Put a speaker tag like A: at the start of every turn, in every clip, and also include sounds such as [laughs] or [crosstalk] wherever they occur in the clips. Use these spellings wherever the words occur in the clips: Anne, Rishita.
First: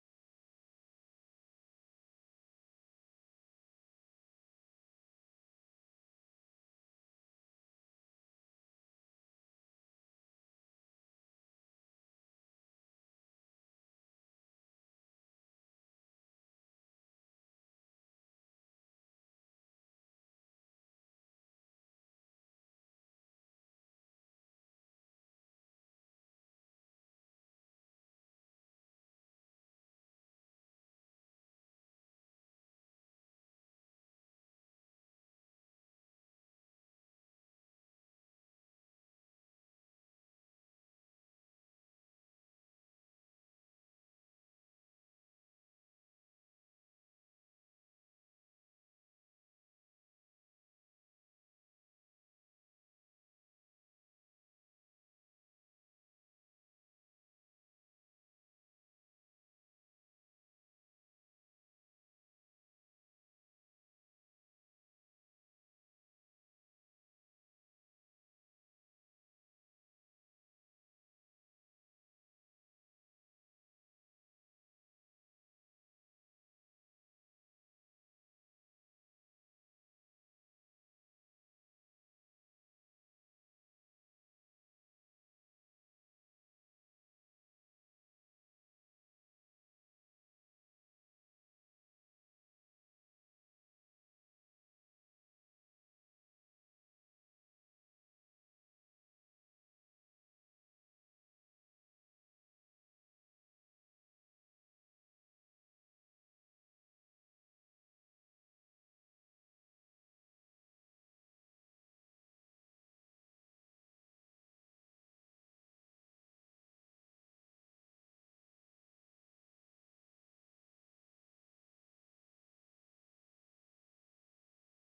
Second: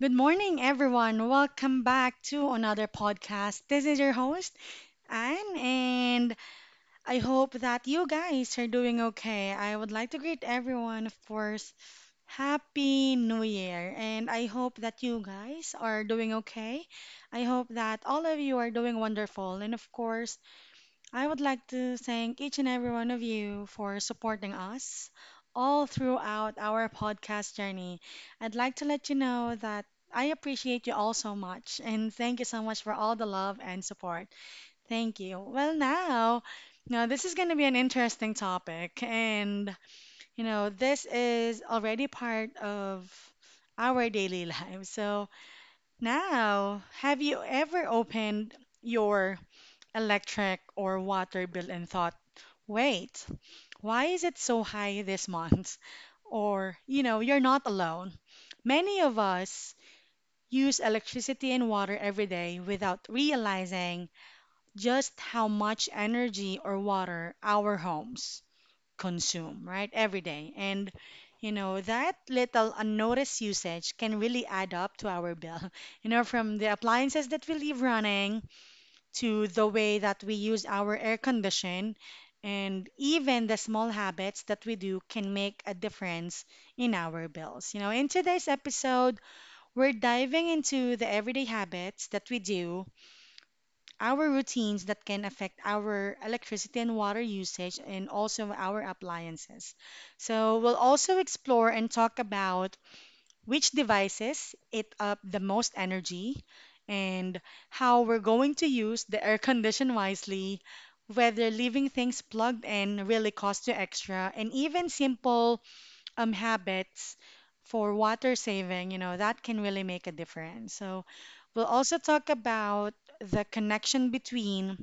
A: good morning, everyone. Welcome back to another podcast. This is your host, Anne, and I hope that you guys are doing okay. I would like to greet everyone, of course. Happy New Year, and I hope that you guys are doing okay. I hope that all of you are doing wonderful, and of course, I would like to thank each and every one of you for supporting us all throughout our podcast journey. I'd like to let you know that I appreciate you all so much and thank you so much for all the love and support. Thank you. Well, now this is going to be an interesting topic and this is already part of our daily [laughs] lives. So, now, have you ever opened your electric or water bill and thought, wait, why is it so high this month? [laughs] Or, you're not alone. Many of us use electricity and water every day without realizing just how much energy or water our homes consume, right? Every day. And, that little unnoticed usage can really add up to our bill. [laughs] You know, from the appliances that we leave running to the way that we use our air condition, and even the small habits that we do can make a difference in our bills. You know, in today's episode, we're diving into the everyday habits that we do, our routines that can affect our electricity and water usage, and also our appliances. So, we'll also explore and talk about which devices eat up the most energy, and how we're going to use the air condition wisely, whether leaving things plugged in really costs you extra, and even simple habits for water saving, that can really make a difference. So we'll also talk about the connection between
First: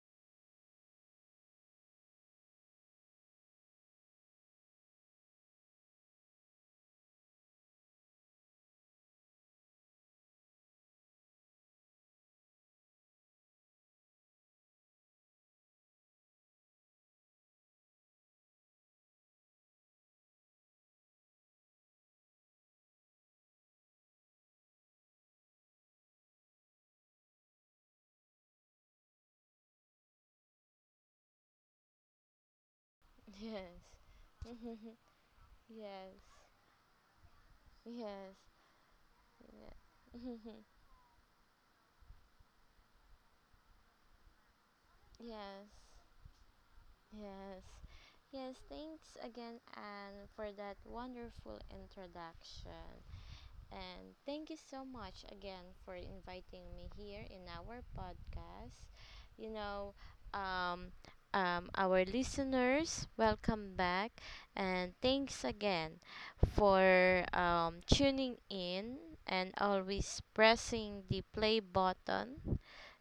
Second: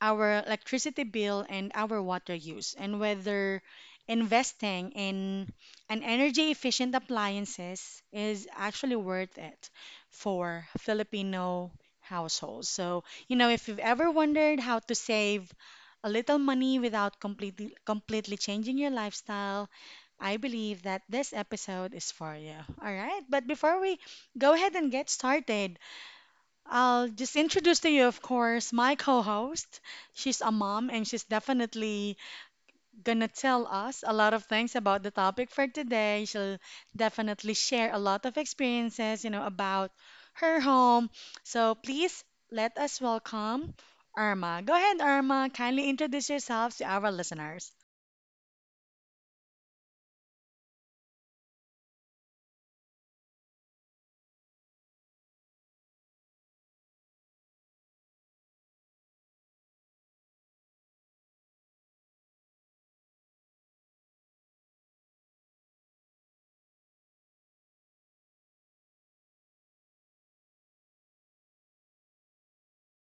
A: our electricity bill and our water use, and whether investing in an energy efficient appliances is actually worth it for Filipino households. So, if you've ever wondered how to save a little money without completely changing your lifestyle, I believe that this episode is for you. All right, but before we go ahead and get started, I'll just introduce to you, of course, my co host. She's a mom and she's definitely gonna tell
B: Yes.
A: us a lot of things about
B: [laughs]
A: the topic for today.
B: yes.
A: She'll definitely share a lot of
B: Yes.
A: experiences, about
B: Yes.
A: her
B: [laughs]
A: home. So please let us welcome Irma. Go ahead, Irma.
B: yes.
A: Kindly introduce yourselves to our
B: Yes.
A: listeners.
B: Yes. Thanks again, Anne, for that wonderful introduction. And thank you so much again for inviting me here in our podcast. You know, um, our listeners, welcome back. And thanks again for tuning in and always pressing the play button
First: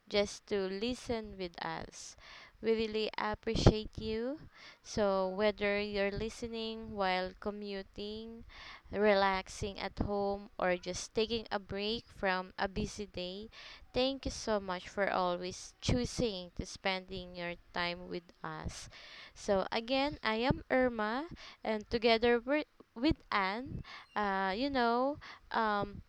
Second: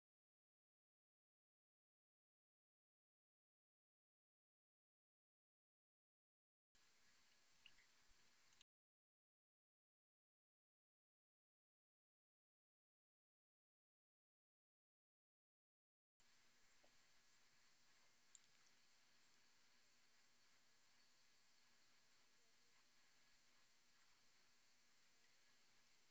B: just to listen with us. We really appreciate you. So, whether you're listening while commuting, relaxing at home, or just taking a break from a busy day, thank you so much for always choosing to spending your time with us. So again, I am Irma, and together with Anne, uh, you know, um,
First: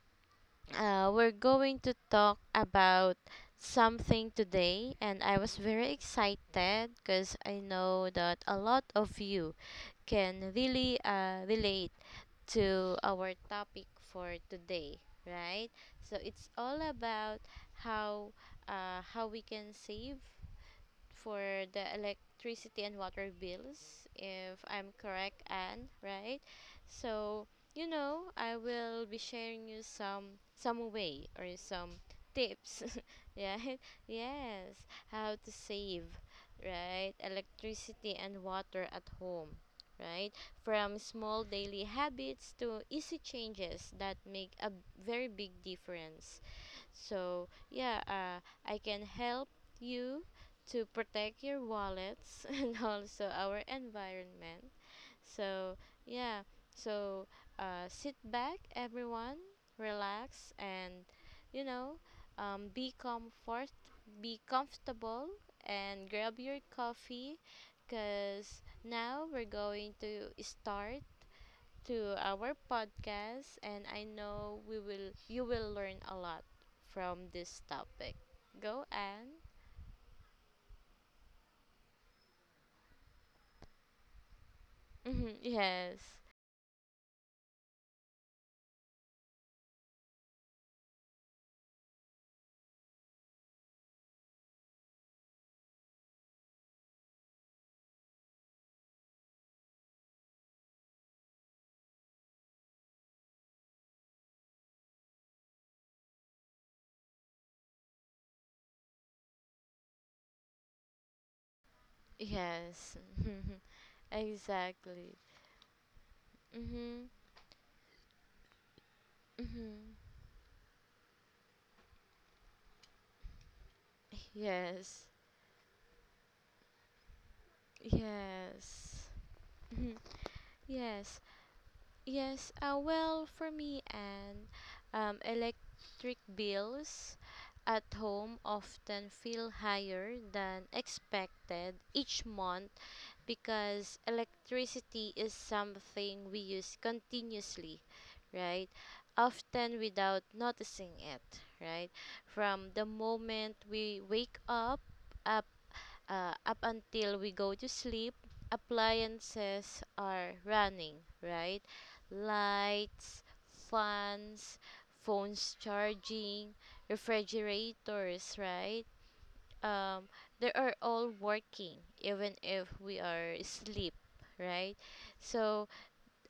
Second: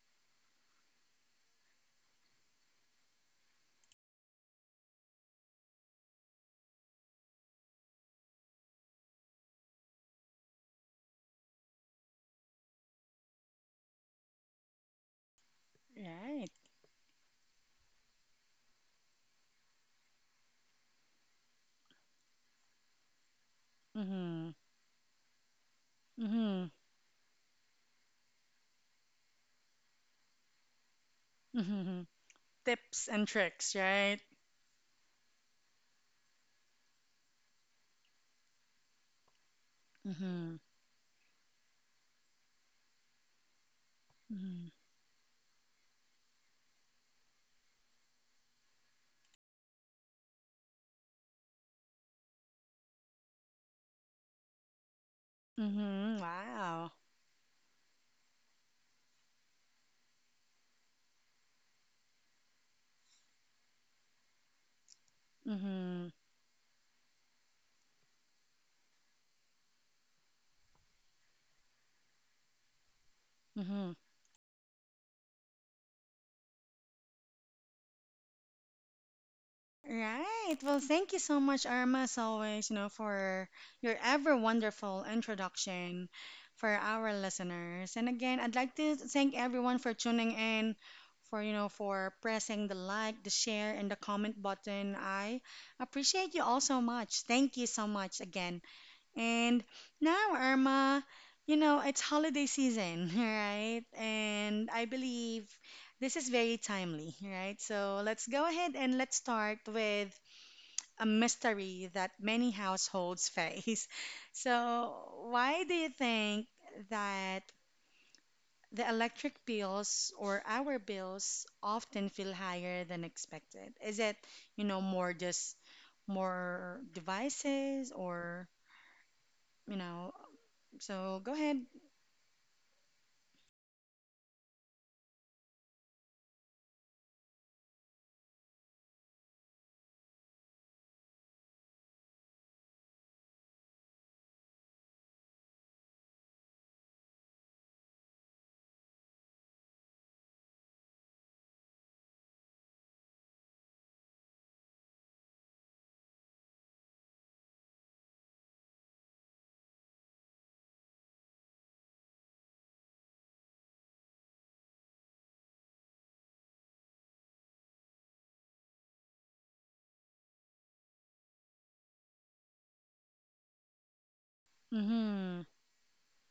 B: we're going to talk about something today, and I was very excited because I know that a lot of you can really relate to our topic for today, right? So it's
A: Right.
B: all about how how we can save for the electricity and water bills,
A: Mm-hmm.
B: if I'm correct, Anne, right?
A: Mm-hmm.
B: So, you know, I will be sharing you some way or some
A: Mm-hmm.
B: tips,
A: Tips and
B: [laughs]
A: tricks,
B: right?
A: right?
B: Yes, how to save, right? Electricity and water at home, right?
A: Mm-hmm.
B: From small daily habits to easy changes that make
A: Mm-hmm.
B: a very big difference. So, I can help you to protect your wallets [laughs] and also our environment. So,
A: Mm-hmm.
B: yeah,
A: Wow.
B: so sit back, everyone, relax, and you know, um, be comfort, be comfortable,
A: Mm-hmm.
B: and grab your coffee because now we're going to start to our podcast and I know we will you will learn a lot from this topic. Go and
A: Right. Well, thank you so much, Irma, as always, for your ever wonderful
B: hmm
A: introduction
B: yes.
A: for our listeners. And again, I'd like to thank everyone for tuning in, for, for pressing the like, the share, and the comment button. I appreciate you all so much. Thank you so much again. And now, Irma, it's holiday season, [laughs] right? And I believe this is very timely, right? So let's go ahead and let's start with a mystery that many
B: Yes.
A: households face. [laughs]
B: [laughs]
A: So,
B: exactly.
A: why do you think
B: Mhm.
A: that the electric
B: Mhm.
A: bills or our bills often feel higher than expected? Is it,
B: Yes.
A: more just more devices or,
B: Yes.
A: you
B: Mhm.
A: know, so
B: Yes.
A: go ahead.
B: Yes, well, for me and electric bills at home often feel higher than expected each month because electricity is something we use continuously, right? Often without noticing it, right? From the moment we wake up, up until we go to sleep, appliances are running, right? Lights, fans, phones charging, refrigerators, right? Um, they are all working even if we are asleep, right?
A: Mm-hmm.
B: So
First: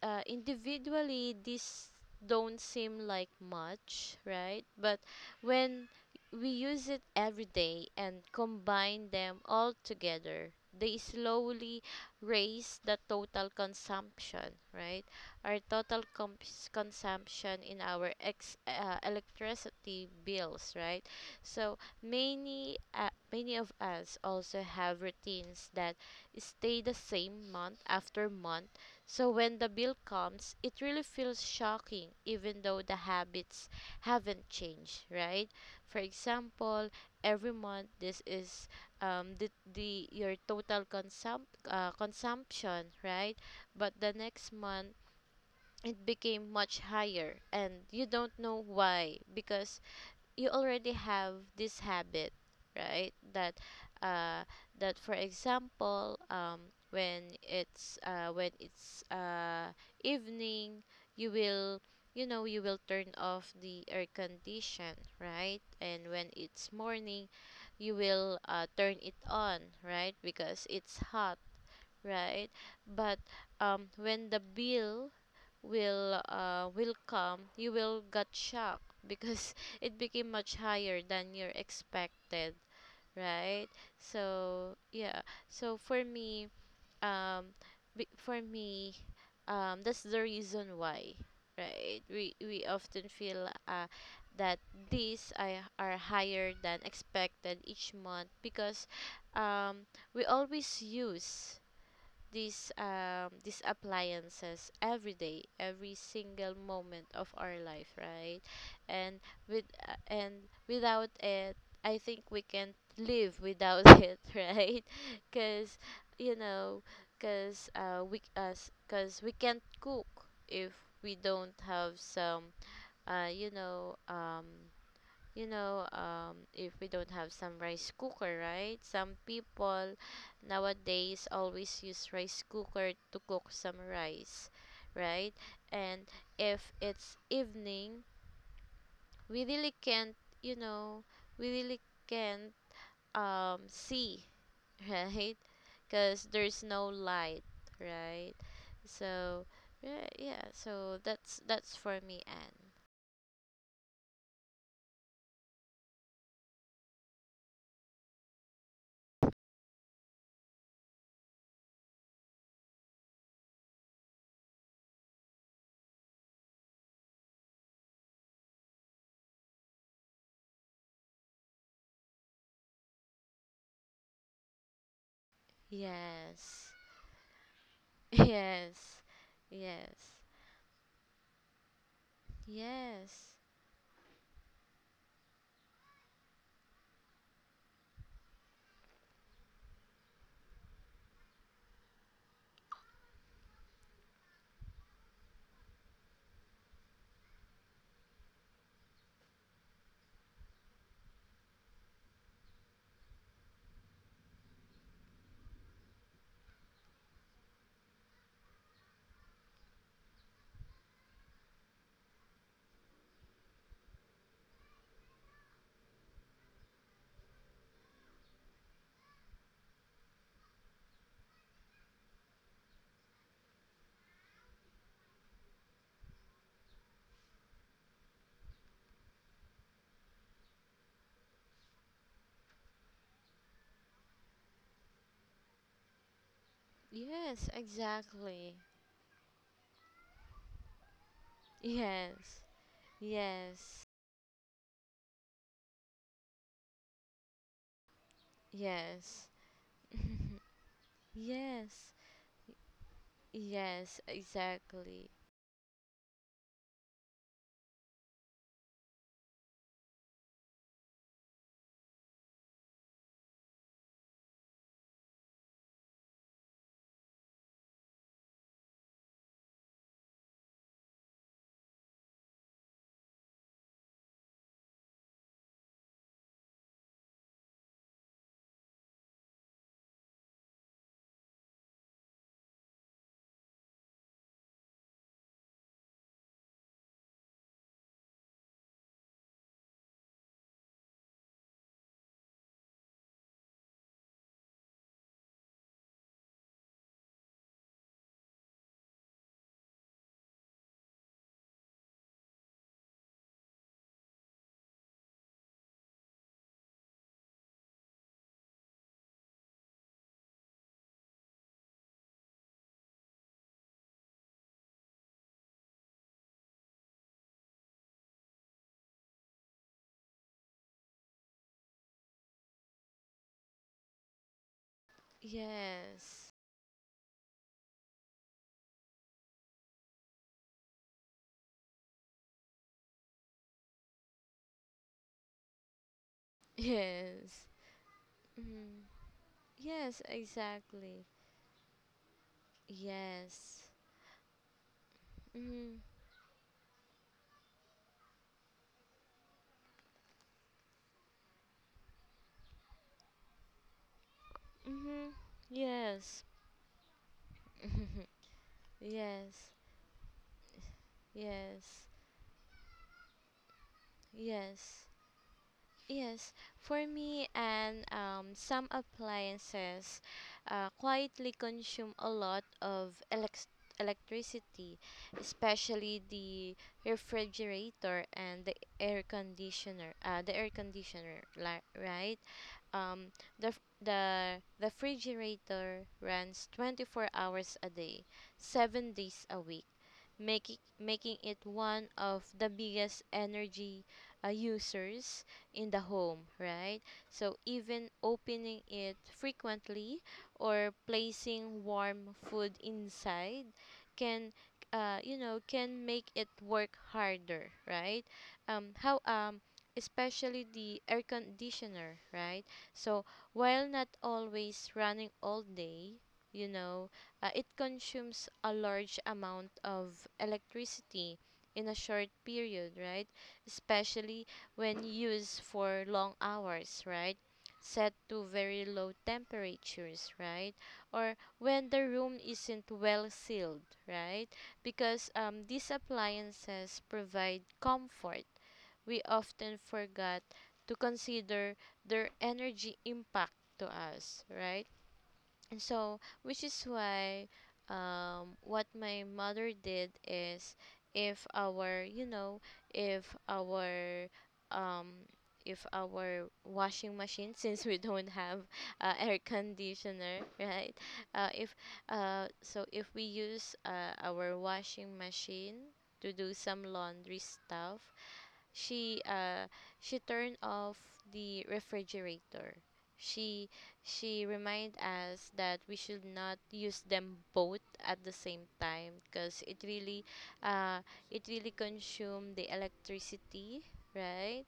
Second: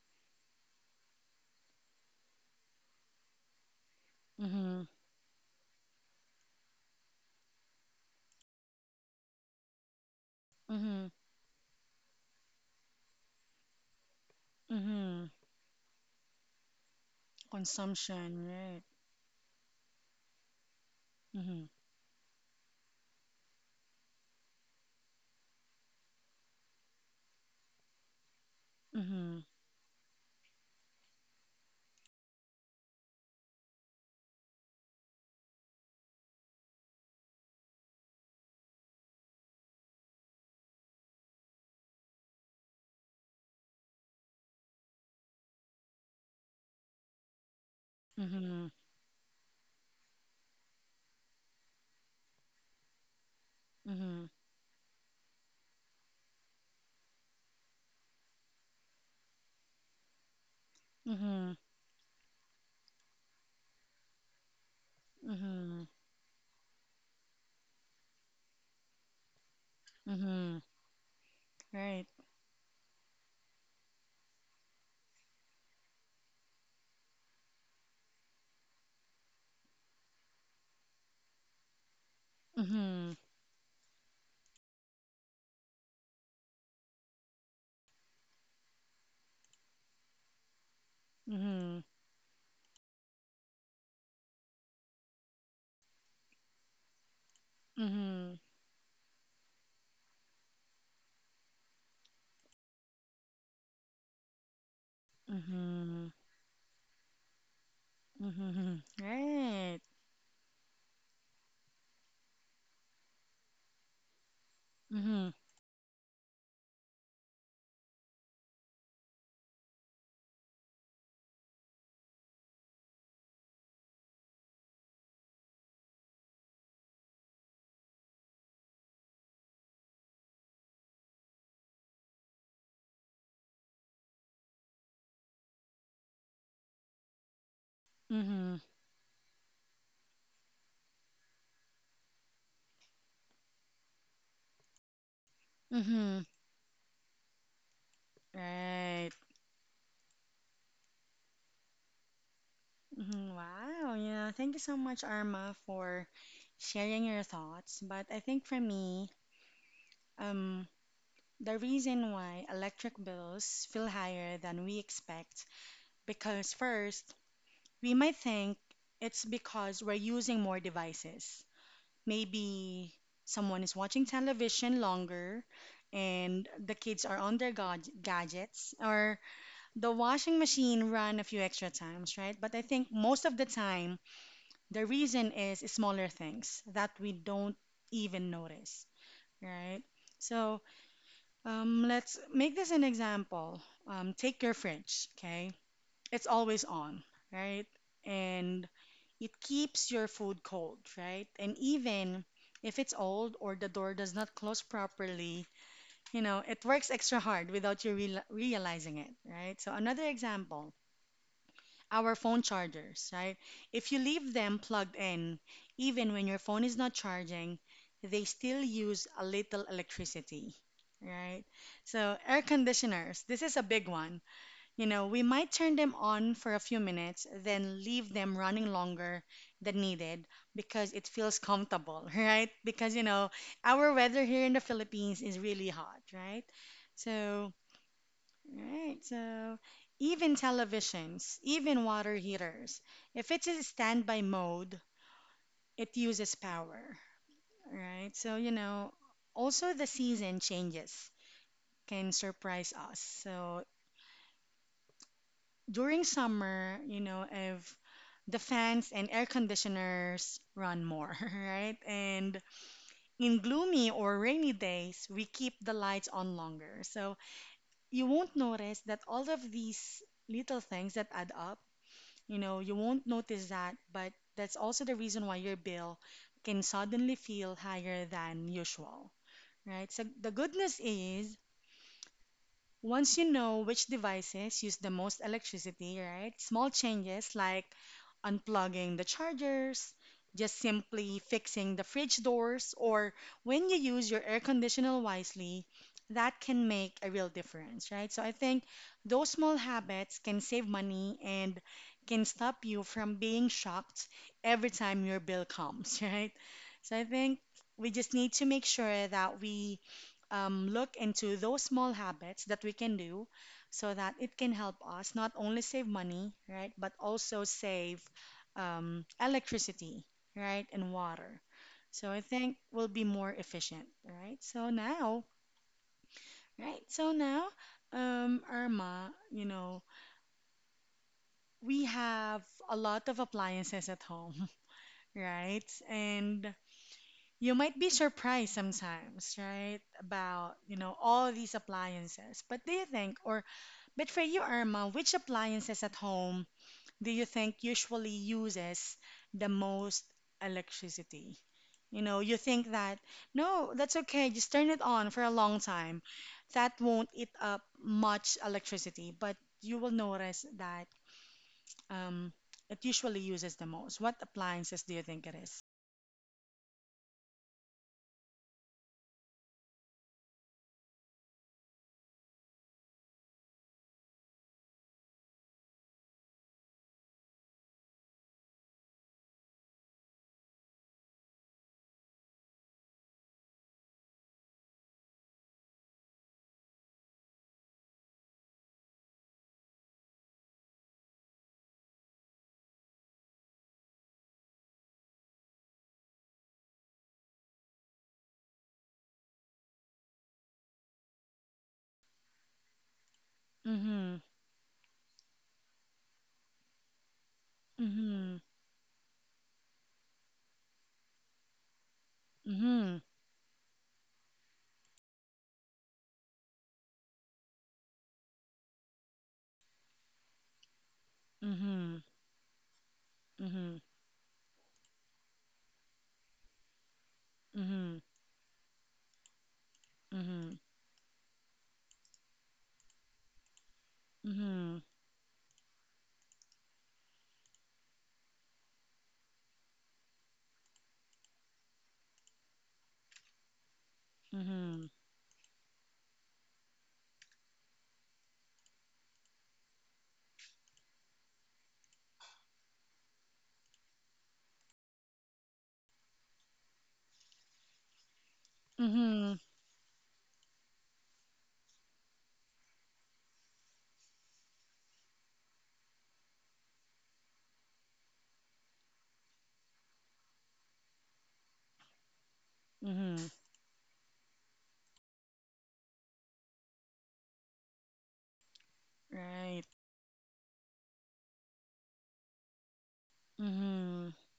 B: individually these don't seem like much, right?
A: Mm-hmm.
B: But when we use it every day and combine them all together, they
A: Mm-hmm.
B: slowly raise the total consumption, right?
A: Mm-hmm.
B: Our total consumption in our
A: Consumption, right?
B: electricity bills, right?
A: Mm-hmm.
B: So many of us also have routines that stay the same month after month, so
A: Mm-hmm.
B: when the bill comes, it really feels shocking, even though the habits haven't changed, right? For example, every month this is the your total consumption, right? But the next month it became much higher, and you don't know
A: Mm-hmm.
B: why because you already have this habit, right? that
A: Mm-hmm.
B: uh that for example, when it's evening, you
A: Mm-hmm.
B: will you know you will turn off the air condition, right?
A: Mm-hmm.
B: And when it's morning, you will turn it on, right?
A: Mm-hmm.
B: Because it's hot,
A: Right.
B: right? But when the bill will come, you will get shocked because [laughs] it became much higher than you're expected,
A: Mm-hmm.
B: right? So yeah, so for me, um, for me, that's the reason why,
A: Mm-hmm.
B: right? We often feel that these I are higher than expected each month
A: Mm-hmm.
B: because um, we always use these these appliances every day, every
A: Mm-hmm.
B: single moment of our life, right?
A: Mm-hmm.
B: And with
A: Right.
B: uh, and without it I think we can't live without [laughs] it, right?
A: Mm-hmm.
B: Because you know, because we can't cook if we don't have some uh you know um if we don't have some rice cooker, right? Some people nowadays always use rice cooker to cook some rice, right? And if it's evening,
A: Mm-hmm.
B: we really can't, you know, we really can't see, [laughs] right?
A: Mm-hmm.
B: Because there's no light, right?
A: Right.
B: So, yeah, yeah. So that's for me, Anne.
A: Mm-hmm. Wow. Yeah. Thank you so much, Arma, for sharing your thoughts. But I think for me, um, the reason why electric bills feel higher than we expect, because first, we might think it's because we're using more devices. Maybe someone is watching television longer and
B: Yes,
A: the kids are on their
B: [laughs]
A: gadgets
B: yes,
A: or the
B: yes.
A: washing machine run a few extra times, right? But I think most
B: Yes.
A: of the time, the reason is smaller things that we don't even notice, right? So, let's make this an example. Take your fridge, okay? It's always on, right? And it keeps your food cold, right? And even if it's old or the door does not close properly, it works extra hard without you realizing it, right? So another example, our phone chargers, right? If you leave them plugged in, even when your phone is not charging, they still use a little electricity, right? So, air conditioners, this is a big one. You know, we might turn them on for a few minutes, then leave them running longer than needed because it feels comfortable, [laughs] right? Because, our weather here in the Philippines is really hot, right?
B: Yes,
A: So,
B: exactly.
A: right. So even televisions, even water
B: Yes.
A: heaters, if it's in
B: Yes.
A: standby mode, it uses power. Right. So,
B: Yes.
A: also the season
B: [laughs]
A: changes
B: yes.
A: can surprise us. So
B: Yes, exactly.
A: during summer, if the fans and air conditioners run more, [laughs] right? And in gloomy or rainy days, we keep the lights on longer. So you won't notice that all of these little things that add up. You won't notice that, but that's also the reason why your bill can suddenly feel higher than usual, right? So the goodness is, once you know which devices use the most electricity, right? Small changes like unplugging the chargers, just simply fixing the fridge doors, or when you use your air conditioner wisely, that can make a real difference, right? So I think those small habits can save money and can stop you from being shocked every time your bill comes, [laughs] right? So I think we just need to make sure that we look into those small habits that we can do so that it can help us not only save money, right, but also save electricity, right, and water. So I think we'll be more efficient, right? So now,
B: Yes.
A: right? So now, Irma, we have a lot of appliances at home, [laughs] right? And
B: Yes.
A: you might be surprised
B: Mm.
A: sometimes, right,
B: Yes,
A: about,
B: exactly.
A: all these appliances. But do you think, or
B: Yes.
A: But for you, Irma, which
B: Mm.
A: appliances at home do you think usually uses the most electricity? You know, you think that, no, that's okay, just turn it
B: Mhm.
A: on for a long time.
B: Yes.
A: That won't eat up
B: [laughs]
A: much electricity, but
B: yes.
A: you will notice that
B: Yes.
A: um, it usually uses the most. What
B: Yes.
A: appliances do you think it is?
B: Yes, for me and some appliances quietly consume a lot of electricity, especially the refrigerator and the air conditioner. The air conditioner, li right? Um, the f- the refrigerator runs 24 hours a day, 7 days a week, making it one of the biggest energy users in the home, right? So even opening it frequently or placing warm food inside
A: Mm-hmm.
B: can can make it work harder, right?
A: Mm-hmm.
B: How especially the air conditioner, right? So
A: Mm-hmm.
B: while not always running all day, you know, it consumes a large amount of electricity in a
A: Mm-hmm.
B: short period, right?
A: Mm-hmm.
B: Especially when used for long hours, right? Set
A: Mm-hmm.
B: to very low temperatures, right?
A: Mm-hmm.
B: Or when the room isn't well sealed, right?
A: Mm-hmm.
B: Because these appliances provide comfort, we often forgot to consider their energy impact to us, right?
A: Mm-hmm.
B: And so, which is why what my mother did is if our, you know, if our, um, if our washing machine, [laughs] since we don't have air
A: Mm-hmm.
B: conditioner, right? Uh, if if we use our washing machine to do some laundry stuff, she uh she turned off the refrigerator.
A: Mm-hmm.
B: She she remind us that we should not use them both at the same time because
A: Right.
B: uh it really consume the electricity,
A: Mm-hmm.
B: right?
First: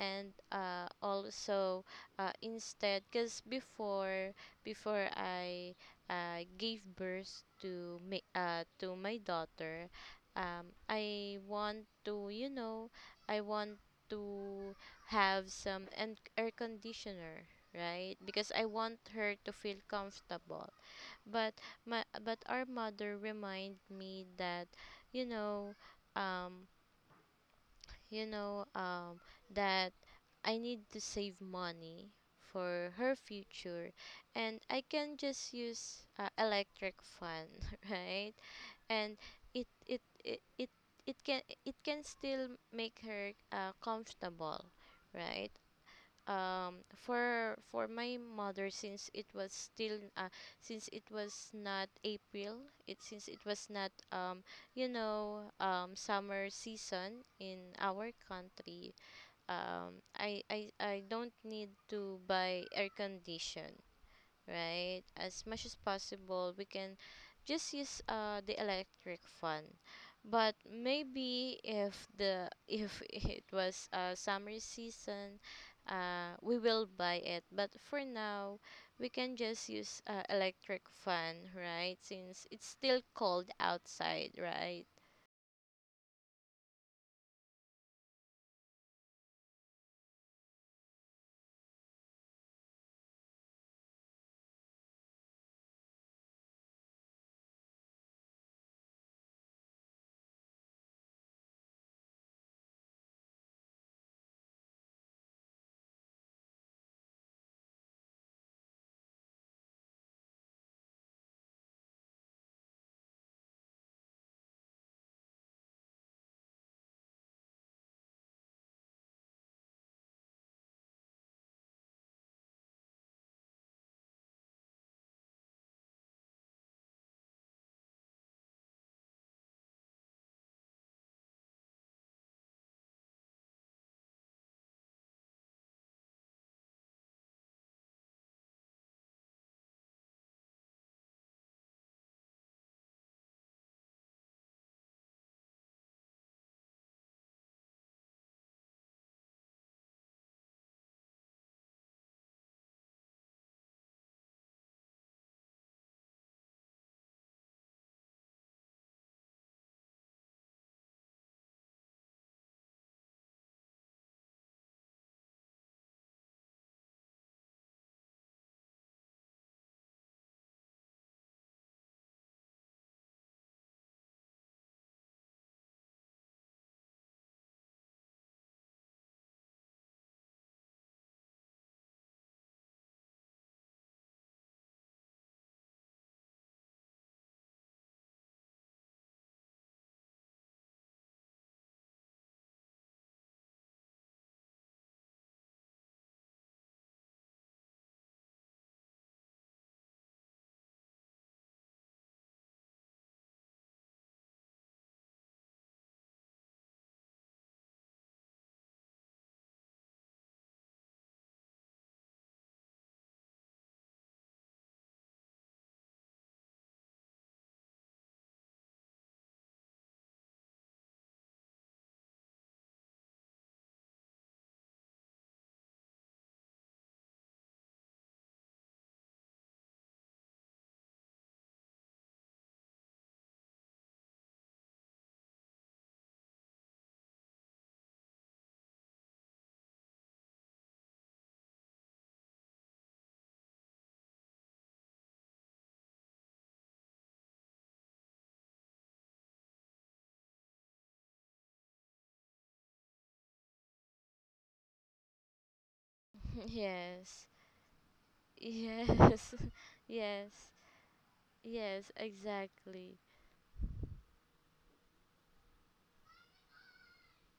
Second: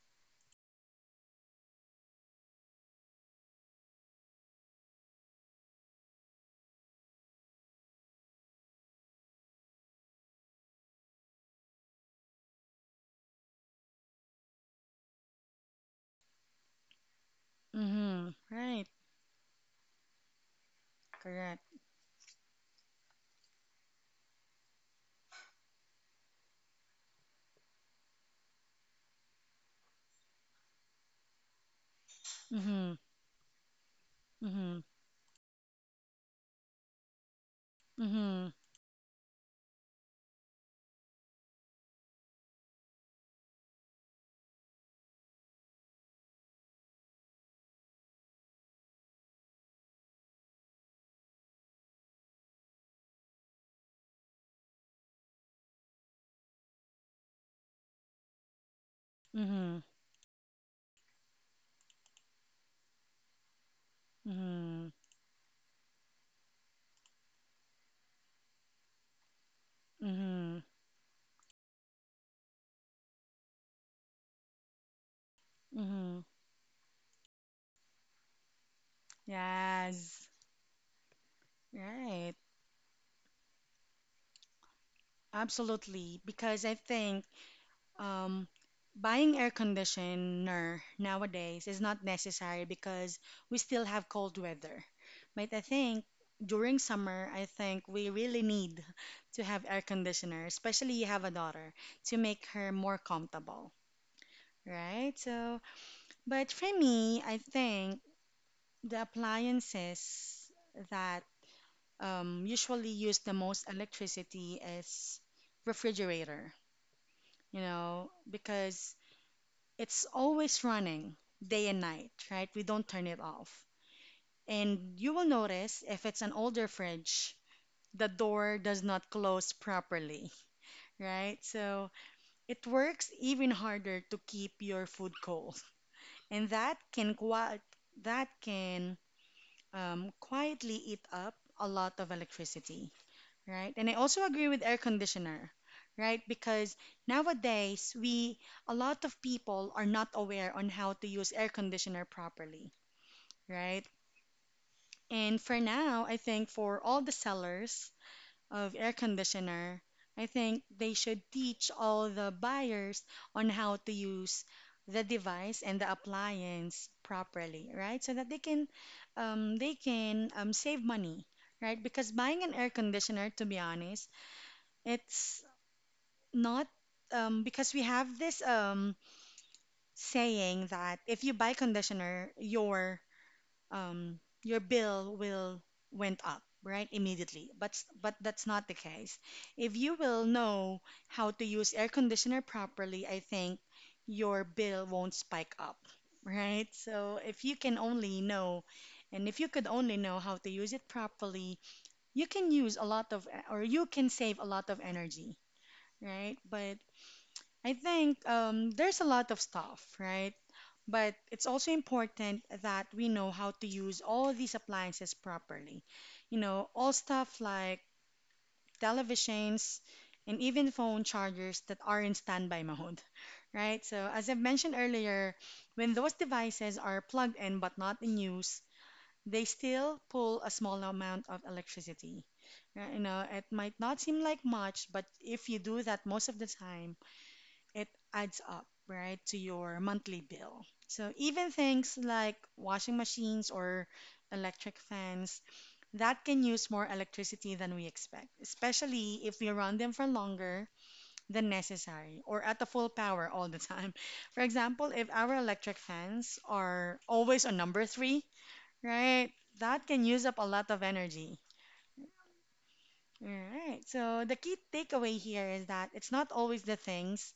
B: And also, instead because before I gave birth to me to my daughter, I want to, you know, I want to have some and air conditioner, right?
A: Mm-hmm.
B: Because I
A: Right.
B: want her to feel comfortable. But
A: Correct.
B: my but our mother remind me that, you know, um, you know, um, that I need to save money for
A: Mm-hmm.
B: her future, and
A: Mm-hmm.
B: I can just use electric fan, [laughs] right?
A: Mm-hmm.
B: And it it it it, it can still make her comfortable, right? For my mother, since it was still since it was not April, it since it was not you know summer season in our country,
A: Mm-hmm.
B: I don't need to buy air condition,
A: Mm-hmm.
B: right? As much as possible, we can just use the electric fan. But
A: Mm-hmm.
B: maybe if the if [laughs] it was summer season,
A: Mm-hmm.
B: we will buy it. But for now, we can just use
A: Yes.
B: electric fan, right?
A: Right.
B: Since it's still cold outside, right?
A: Absolutely. Because I think um buying air conditioner nowadays is not necessary because we still have cold weather. But I think during summer, I think we really need [laughs] to have air conditioner, especially you have a daughter, to make her more comfortable, right? But for me, I think the appliances that usually use the most electricity is refrigerator, because it's always running day and night, right? We don't turn it off. And you will notice if it's an older fridge, the door does not close properly, [laughs] right? So it works even harder to keep your food cold. And that can quietly eat up a lot of electricity, right? And I also agree with air conditioner, right? Because nowadays we a lot of people are not aware on how to use air conditioner properly, right? And for now, I think for all the sellers of air conditioner, I think they should teach all the buyers on how to use the device and the appliance properly, right? So that they can save money, right? Because buying an air conditioner, to be honest, it's not because we have this saying that if you buy conditioner, your your bill will went up right immediately, but that's not the case. If you will know how to use air conditioner properly, I think your bill won't spike up, right? So if you can only know, and if you could only know how to use it properly, you can use a lot of or you can save a lot of energy, right? But I think there's a lot of stuff, right? But it's also important that we know how to use all these appliances properly. You know, all stuff like televisions and even phone chargers that are in standby mode, [laughs] right? So, as I've mentioned earlier, when those devices are plugged in but not in use, they still pull a small amount of electricity. Right? It might not seem like much, but if you do that most of the time, it adds up, right, to your monthly bill. So even things like washing machines or electric fans that can use more electricity than we expect, especially if we run them for longer than necessary or at the full power all the time. [laughs] For example, if our electric fans
B: [laughs]
A: are
B: Yes.
A: always on number three,
B: Yes.
A: right,
B: [laughs]
A: that can use up a
B: Yes.
A: lot of energy.
B: Yes, exactly.
A: All right. So the key takeaway here is that it's not always the things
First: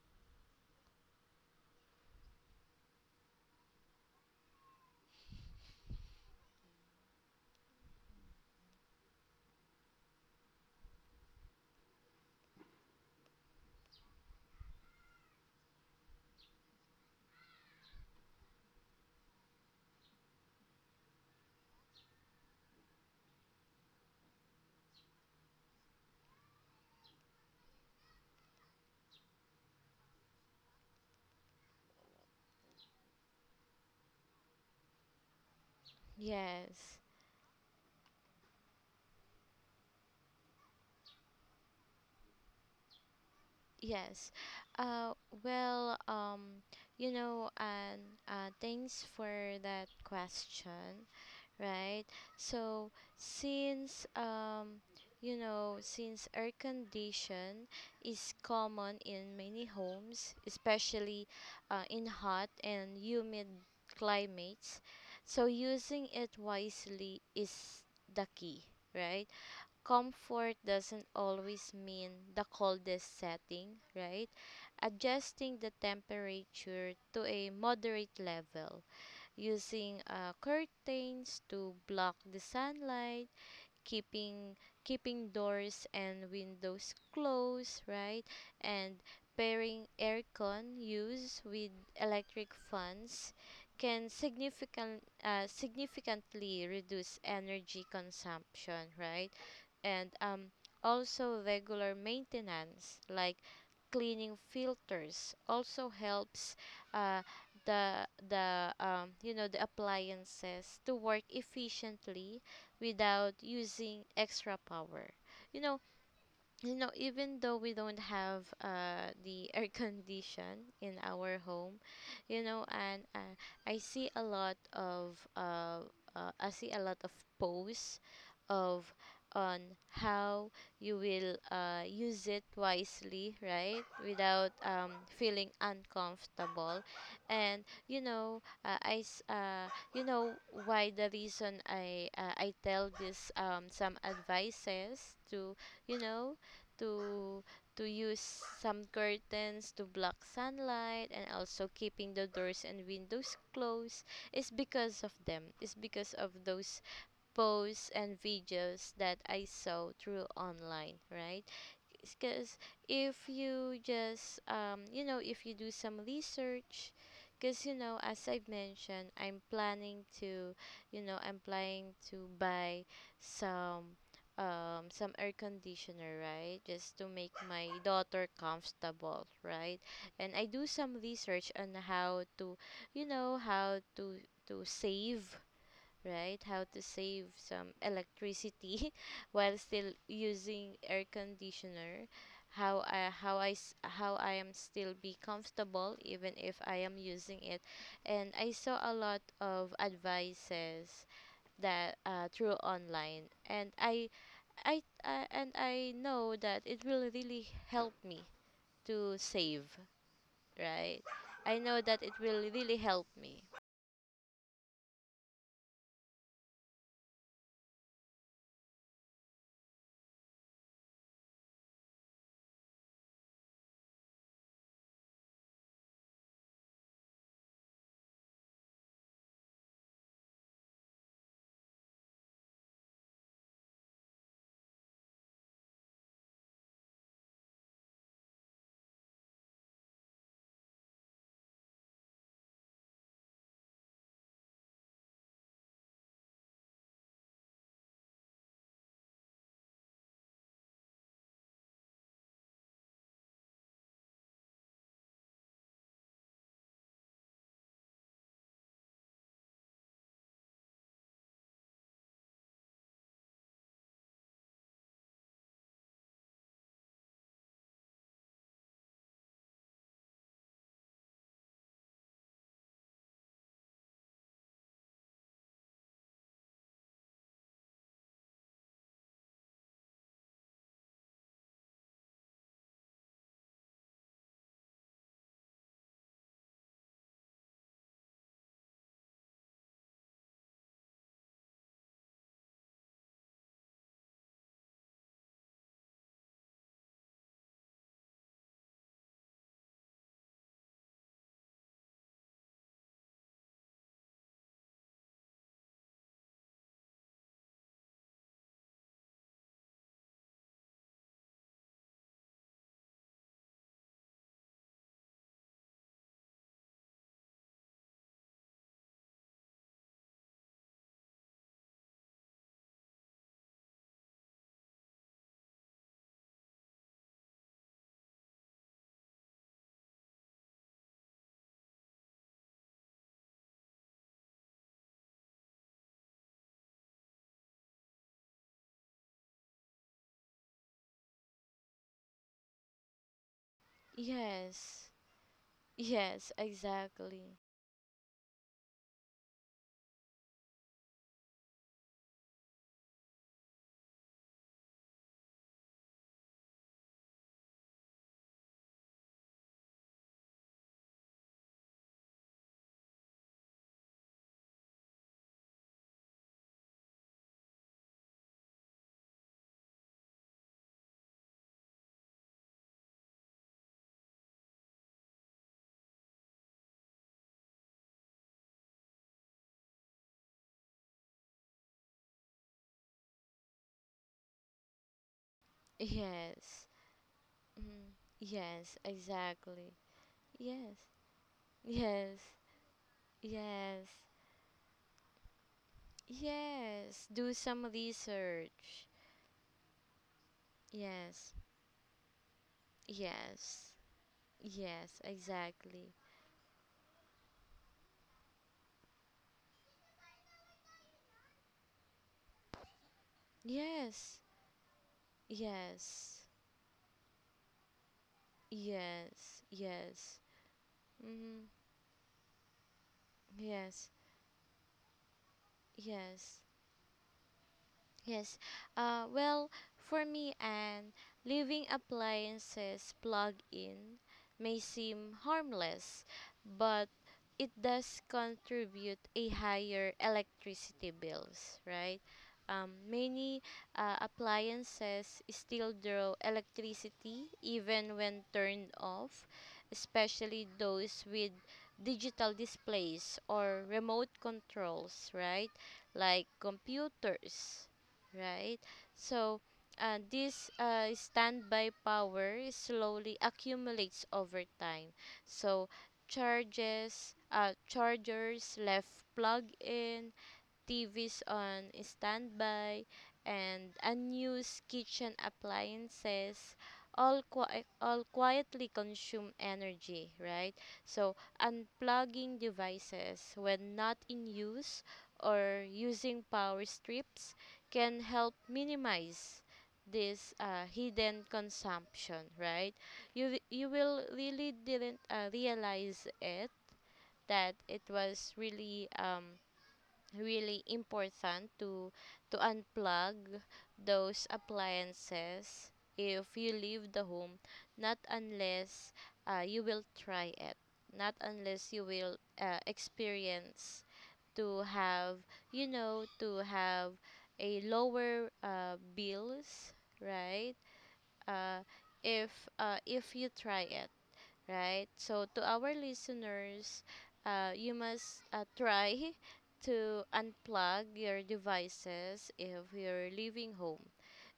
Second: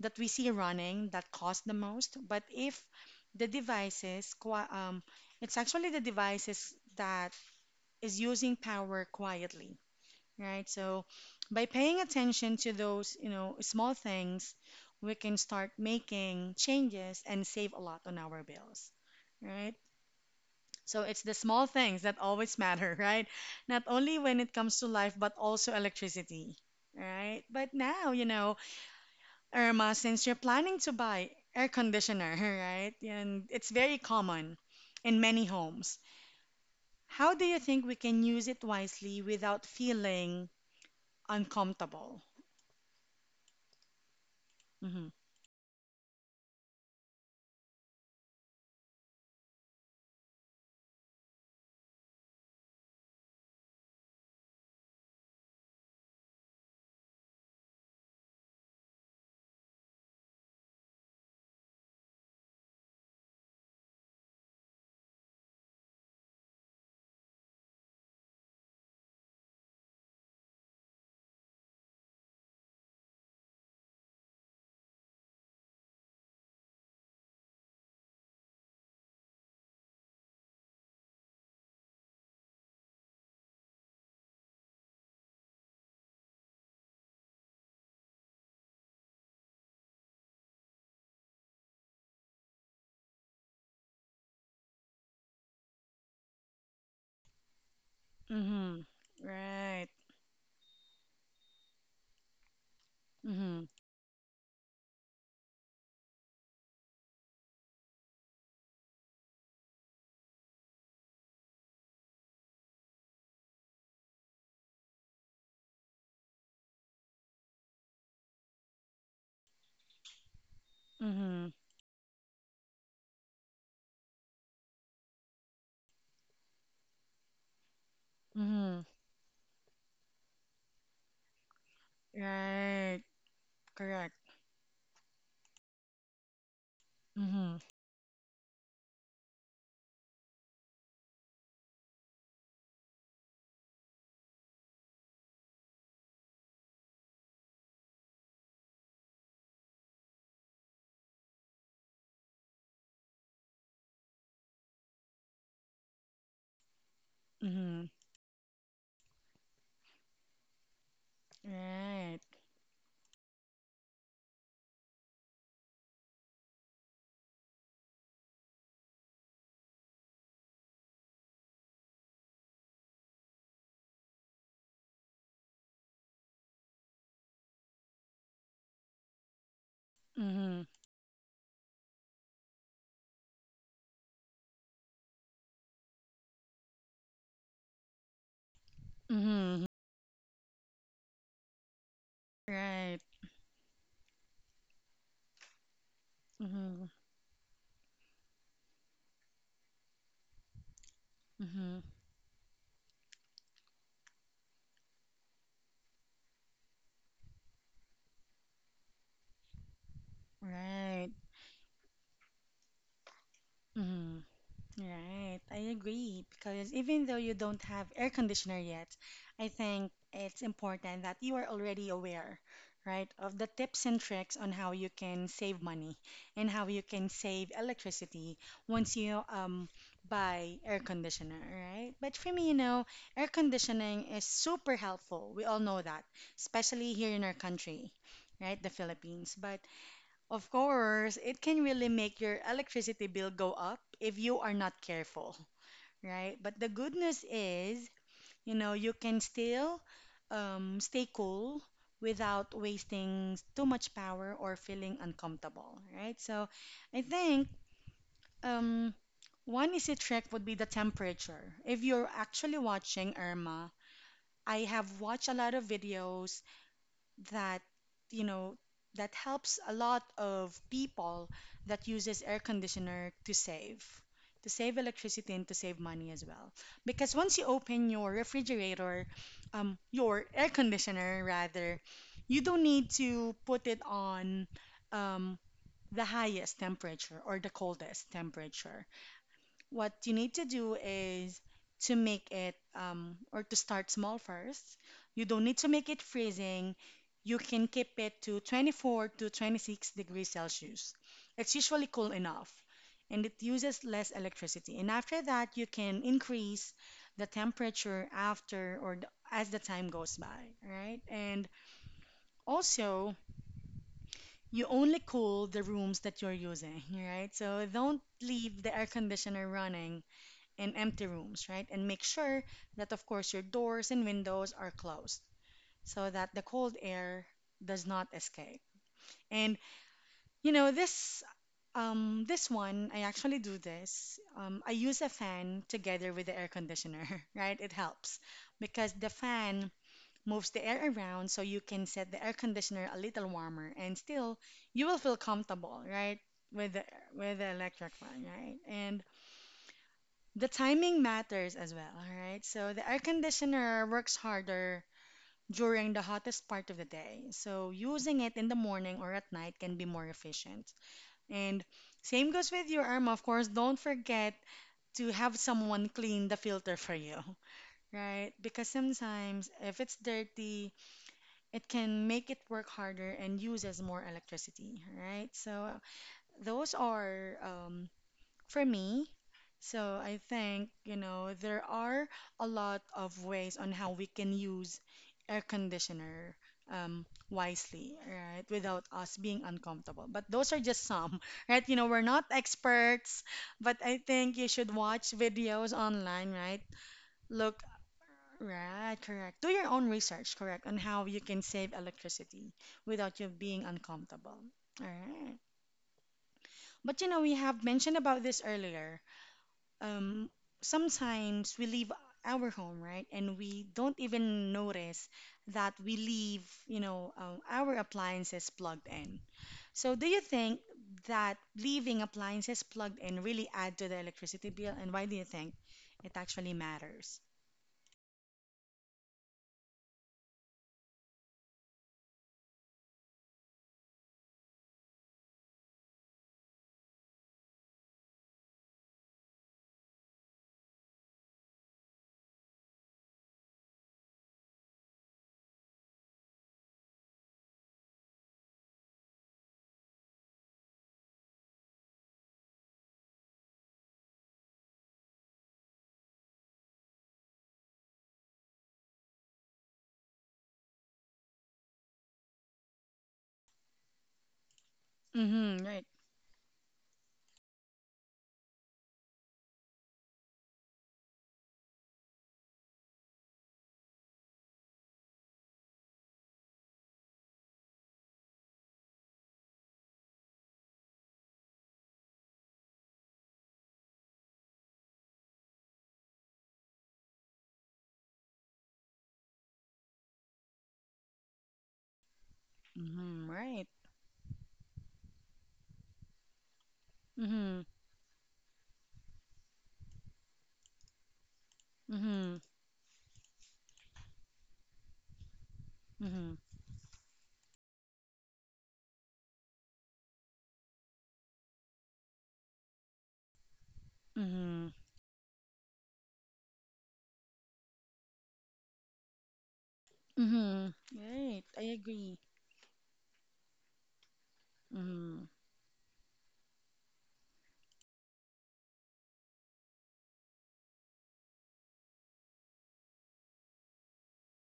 A: that we see running that cost the most. But if the devices, qui- It's actually the devices that is using power quietly, right? So by paying attention to those small things, we can start making changes and save a lot on our bills, right? So it's the small things that always [laughs] matter, right? Not only when it comes to life, but also electricity, right? But now, Irma, since you're planning to buy air conditioner, [laughs] right? And it's very common in many homes.
B: Yes.
A: How do you think we can use it wisely without feeling uncomfortable?
B: Yes.
A: Mm-hmm.
B: Uh, well, you know, and thanks for that question, right? So, since, um, since air condition is common in many homes, especially in hot and humid climates, so using it wisely is the key, right? Comfort doesn't always mean the coldest setting, right? Adjusting the temperature to a moderate level, using curtains to block the sunlight, keeping keeping doors and windows closed, right? And pairing aircon use with electric fans can significantly reduce energy
A: Mm-hmm.
B: consumption, right?
A: Right.
B: And also regular maintenance like
A: Mm-hmm.
B: cleaning filters also helps uh, the you know, the appliances to work efficiently without using extra power, you know. You know, even though we don't have the air condition in our
A: Mm-hmm.
B: home, you know, and i see a lot of uh, I see a lot of posts
A: Mm-hmm.
B: of on how you will use it
A: Right.
B: wisely, right?
A: Correct.
B: Without feeling uncomfortable.
A: Mm-hmm.
B: And you know, you know, why the reason I tell this some advices to, you know, to to use some curtains to block sunlight and also keeping the doors and windows closed is because of them. It's because of those
A: Mm-hmm.
B: posts and videos that I saw through online, right?
A: Right.
B: Because if you just if you do some research, because you know, as I've mentioned, I'm planning to, you know, I'm planning to buy some some air conditioner, right? Just to make my daughter comfortable, right? And I
A: Mm-hmm.
B: do some research on how to, you know, how to save, right? How to save some electricity [laughs] while
A: Mm-hmm.
B: still using air conditioner.
A: Right.
B: How I am still be comfortable even if I
A: Mm-hmm.
B: am using it, and I saw a lot of advices
A: Mm-hmm.
B: that through online, and I know that it will really help me to save, right?
A: Right.
B: I know that it will really help me.
A: Mm-hmm. Right, I agree because even though you don't have air conditioner yet, I think it's important that you are already aware, right, of the tips and tricks on how you can save money and how you can save electricity once you buy air conditioner, right? But for me, air conditioning is super helpful. We all know that, especially here in our country, right, the Philippines. But of course, it can really make your electricity bill go up if you are not careful, right? But the good news is, you can still stay cool without wasting too much power or feeling uncomfortable, right? So I think um, one easy trick would be the temperature. If you're actually watching Irma, I have watched a lot of videos that you know that helps a lot of people that uses air conditioner to save electricity and to save money as well because once you open your refrigerator your air conditioner rather you don't need to put it on um, the highest temperature or the coldest temperature what you need to do is to make it or to start small first. You don't need to make it freezing. You can keep it to 24 to 26 degrees Celsius. It's usually cool enough and it uses less electricity. And after that, you can increase the temperature after or the, as the time goes by, right? And also, you only cool the rooms that you're using, right? So don't leave the air conditioner running in empty rooms, right? And make sure that, of course, your doors and windows are closed so that the cold air does not escape. And you know this um, this one, I actually do this. I use a fan together with the air conditioner, [laughs] right? It helps because the fan moves the air around so you can set the air conditioner a little warmer and still you
B: Yes,
A: will feel comfortable, right?
B: yes,
A: With the with
B: exactly.
A: the electric fan, right? And the timing matters as well, all right? So the air conditioner works harder during the hottest part of the day. So using it in the morning or at night can be more efficient. And same goes with your Irma, of course. Don't forget to have someone clean the filter for you, [laughs] right? Because sometimes if it's dirty, it can make it work harder and uses more electricity, right? So those are for me, so I think, there are a lot of ways on how we can use air conditioner
B: Yes.
A: um,
B: Mm.
A: wisely, right?
B: Yes,
A: Without us being
B: exactly.
A: uncomfortable. But those are
B: Yes.
A: just some, [laughs] right? You know, we're
B: Yes.
A: not experts, but
B: Yes.
A: I think you should watch videos online, right?
B: Yes. Do
A: Look,
B: some research.
A: right, correct. Do your own research, correct, on how you
B: Yes.
A: can save electricity without you being
B: Yes.
A: uncomfortable. All
B: Yes,
A: right.
B: exactly.
A: But we have mentioned about this earlier um, sometimes we leave our home, right? And we don't
B: Yes.
A: even notice that we
B: Yes.
A: leave, our appliances plugged in.
B: Yes.
A: So, do
B: Yes.
A: you think that
B: Mm-hmm.
A: leaving appliances plugged in really add to
B: Yes.
A: the electricity bill? And why do you think it
B: Yes.
A: actually matters?
B: Yes. Well, for me, and living appliances plugged in may seem harmless, but it does contribute a higher electricity bills, right? Many appliances still draw electricity even when turned off, especially those with digital displays or remote controls, right? Like computers, right? So, this standby power slowly accumulates over time.
A: Mm-hmm,
B: So,
A: right.
B: chargers left plugged in, T V's on standby, and unused kitchen appliances all quietly consume energy, right? So unplugging devices when not in use or using power strips can help minimize this hidden consumption, right?
A: Mm-hmm,
B: You
A: right.
B: you will really didn't realize it
A: Mm-hmm,
B: that it was really really important to
A: mm-hmm,
B: to unplug those appliances
A: mm-hmm,
B: if you leave the home not unless you will try it not unless you will experience to
A: mm-hmm,
B: have to have a lower bills, right?
A: mm-hmm. Right. I
B: uh,
A: agree.
B: if uh, if you try it, right?
A: Mm-hmm,
B: So to our listeners, you must try [laughs] to unplug your devices if you're leaving home.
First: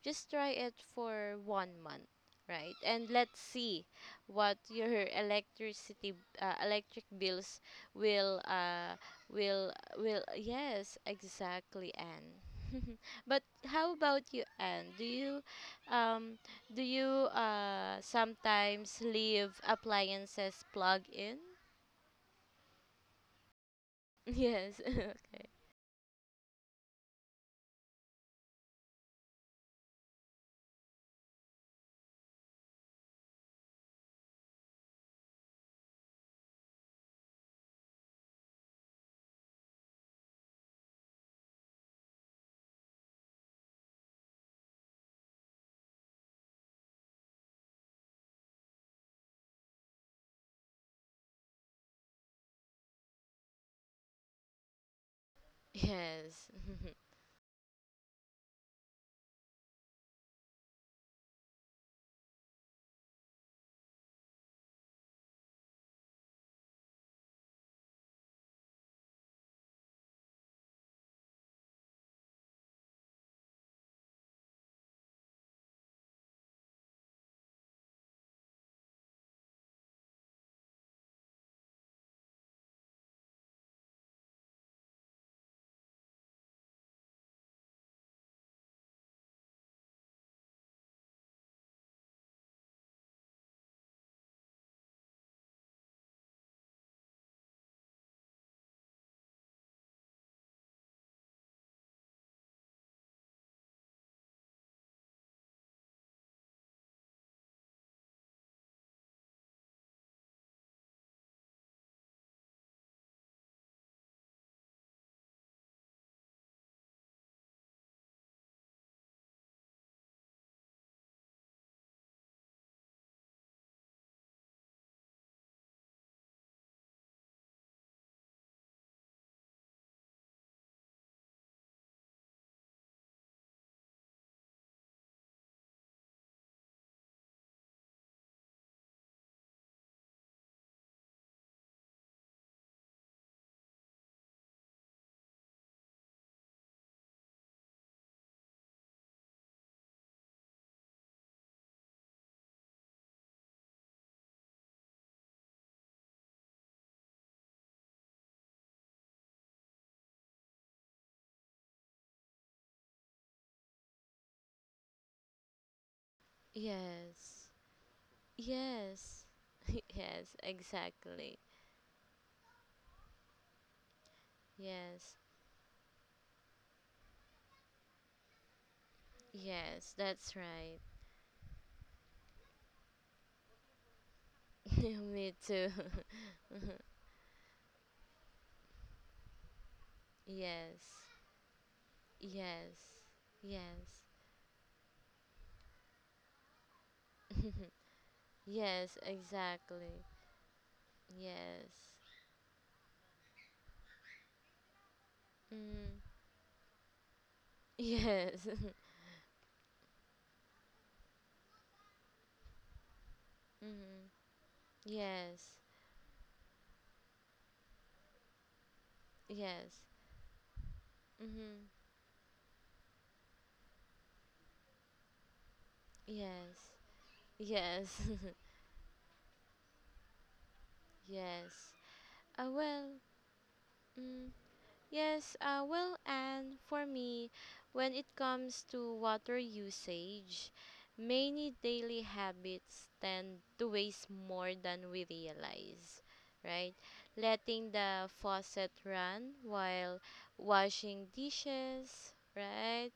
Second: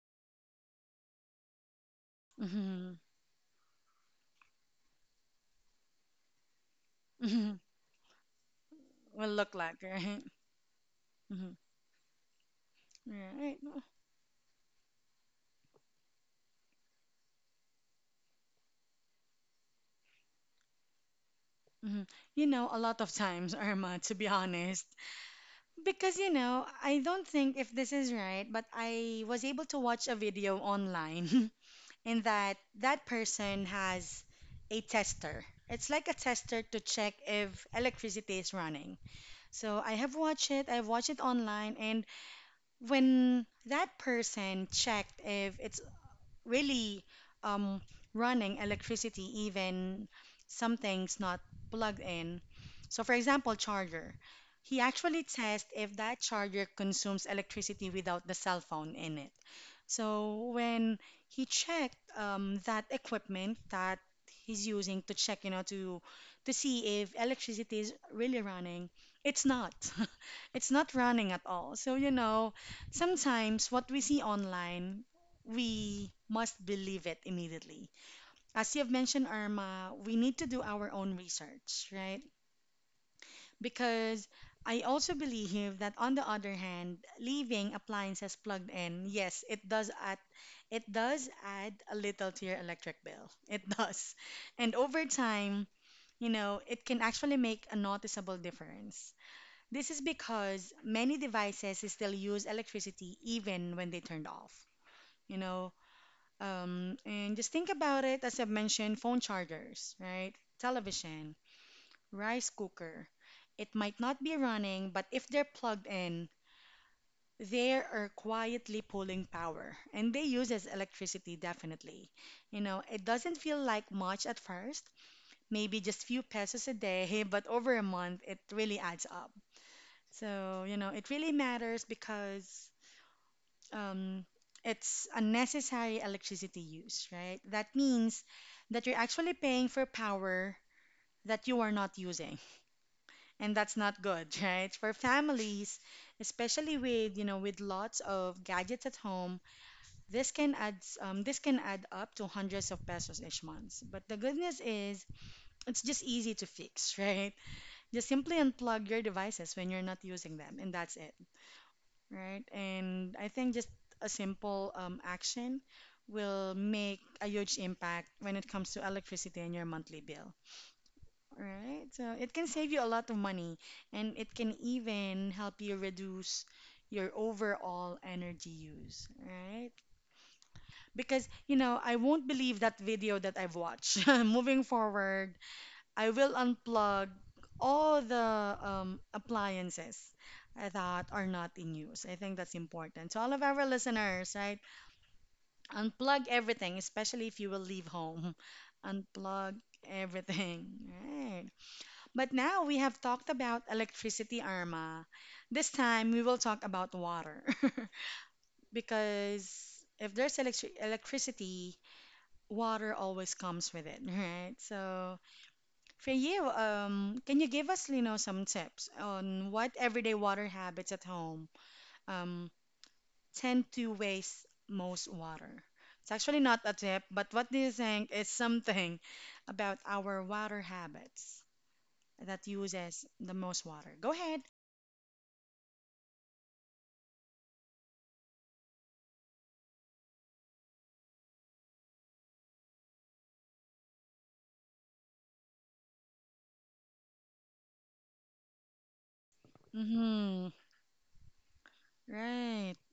B: Just try it for 1 month, right?
A: mm-hmm,
B: And let's see what [laughs] your electric
A: mm-hmm.
B: bills will
A: Will look
B: will
A: like, [laughs] right?
B: will yes
A: Mm-hmm.
B: exactly and [laughs] but
A: Right.
B: how about you, Anne? Um do you sometimes leave appliances plugged in?
A: Mhm. You know, a lot of times, [laughs] Irma, to
B: [laughs]
A: be
B: Yes.
A: honest.
B: [laughs] Okay.
A: Because, I don't think if this is right, but I was able to watch a video online [laughs] in that that person has a tester. It's like a tester to check if electricity is running. So I have watched it, I've watched it online, and when that person checked if it's really um, running electricity even something's not plugged in. So, for example, charger. He actually tests if that
B: Yes.
A: charger
B: [laughs]
A: consumes electricity without the cell phone in it. So when he checked that equipment that he's using to check, to see if electricity is really running, it's not. [laughs] It's not running at all. So sometimes what we see online, we must believe it immediately. As you've mentioned, Irma, we need to do our own research, right? Because I also believe that on the other hand, leaving appliances plugged in, yes, it does add a little to your electric bill. [laughs] It does. And over time, it can actually make a noticeable difference. This is because many devices still use electricity even when they turned off, you know. And just think about it, as I've mentioned, phone chargers, right? Television, rice cooker. It might not be running, but if they're plugged in, they are quietly pulling power. And they use as electricity, definitely. You know, it doesn't feel like much at first, maybe just few pesos a day, [laughs] but over a month, it really adds up. So, it really matters because um, it's unnecessary electricity use, right? That means that you're actually paying for power that you are not using. And that's not good [laughs] right for families especially with you know with lots of gadgets at home this can add this can add up to hundreds of pesos each month but the good news is it's just easy to fix [laughs] right just simply unplug your devices when you're not using them and that's it right and I think just a simple action will make a
B: Yes.
A: huge impact when it comes to
B: Yes.
A: electricity and your
B: [laughs]
A: monthly bill
B: Yes, exactly.
A: Right? So it can save you a lot of money and it can
B: Yes.
A: even help you reduce your overall energy use, right?
B: Yes, that's right.
A: Because, I won't believe that video that I've watched. [laughs] Moving
B: [laughs] Me
A: forward,
B: too.
A: I will unplug all the appliances
B: [laughs] Yes.
A: that are not in use. I think that's
B: Yes.
A: important. So, all of our
B: Yes.
A: listeners, right? Unplug everything, especially if you will leave home.
B: [laughs]
A: [laughs]
B: Yes,
A: Unplug
B: exactly.
A: everything, right?
B: Yes.
A: But now we have talked about electricity, Arma. This
B: Mm.
A: time we will talk about water.
B: Yes. [laughs]
A: [laughs] Because if there's electricity, water always comes with it, [laughs]
B: Mm.
A: right? So
B: Yes.
A: for you, can you give us, some tips on what
B: Yes.
A: everyday water habits at home
B: Mm-hmm.
A: um, tend to waste most water? It's actually not a
B: Yes,
A: tip, but what do you
B: yes,
A: think is
B: [laughs]
A: something about our water habits
B: yes.
A: that
B: Well,
A: uses the most water? Go
B: mm,
A: ahead.
B: yes, well, and for me, when it comes to water usage, many daily habits tend to waste more than we realize, right? Letting the faucet run while
A: Mm-hmm.
B: washing dishes,
A: Right.
B: right?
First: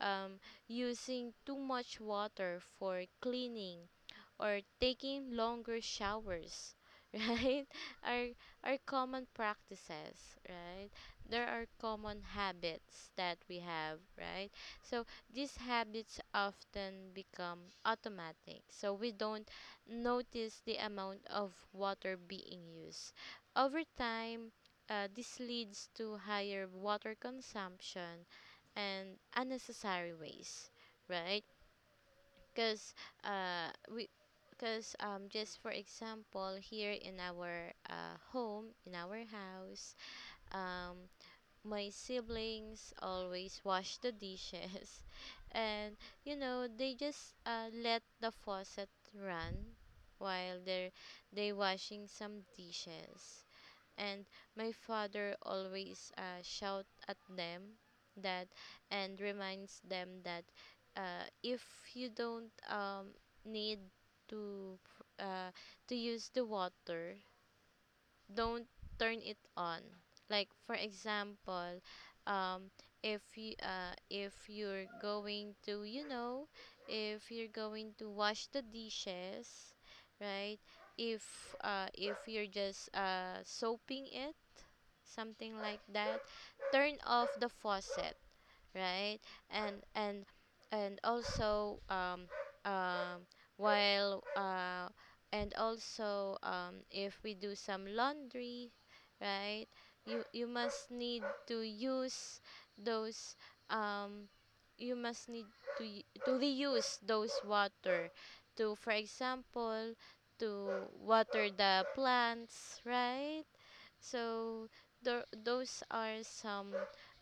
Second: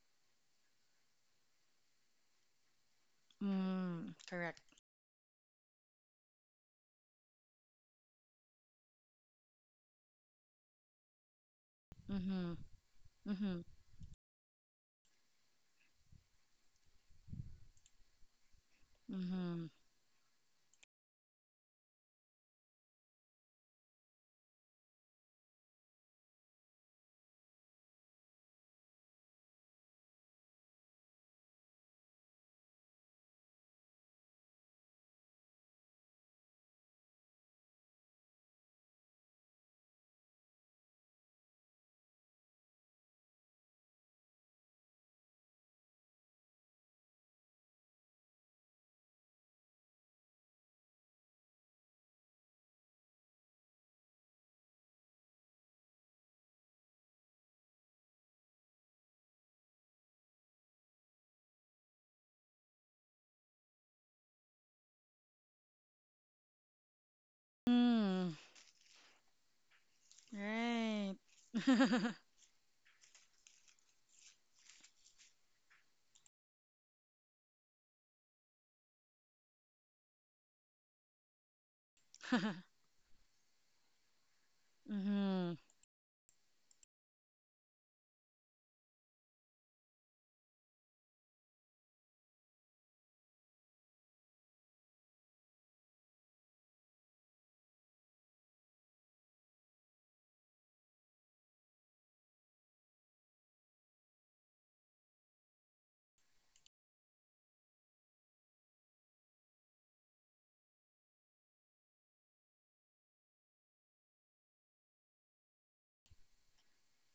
B: Um, using too much water for cleaning
A: Mm,
B: or
A: correct.
B: taking longer showers, [laughs] right? Are are common practices, right? There are common
A: Mm-hmm.
B: habits that we
A: Mm-hmm.
B: have, right? So these habits often become automatic. So we don't notice the amount of water being used. Over time, this leads to higher water consumption and unnecessary waste, right? Because we because just for example here in our home in our house, um my siblings always wash the dishes [laughs] and you know they just let the faucet run while they washing some dishes, and my father always shout at them that and reminds them that, if you don't need to uh, to use the water,
A: Mm-hmm. Mm,
B: don't turn it on. Like for
A: right.
B: example,
A: [laughs]
B: um, if you if you're going to, you know, if you're going to wash the dishes, right? If if you're just soaping it, something
A: Mm-hmm.
B: like that, turn off the faucet, right? And and and also um while and also, um, if we do some laundry, right? You must need to use those, um you must need to to reuse those water to, for example, to water the plants, right? So tho- those are some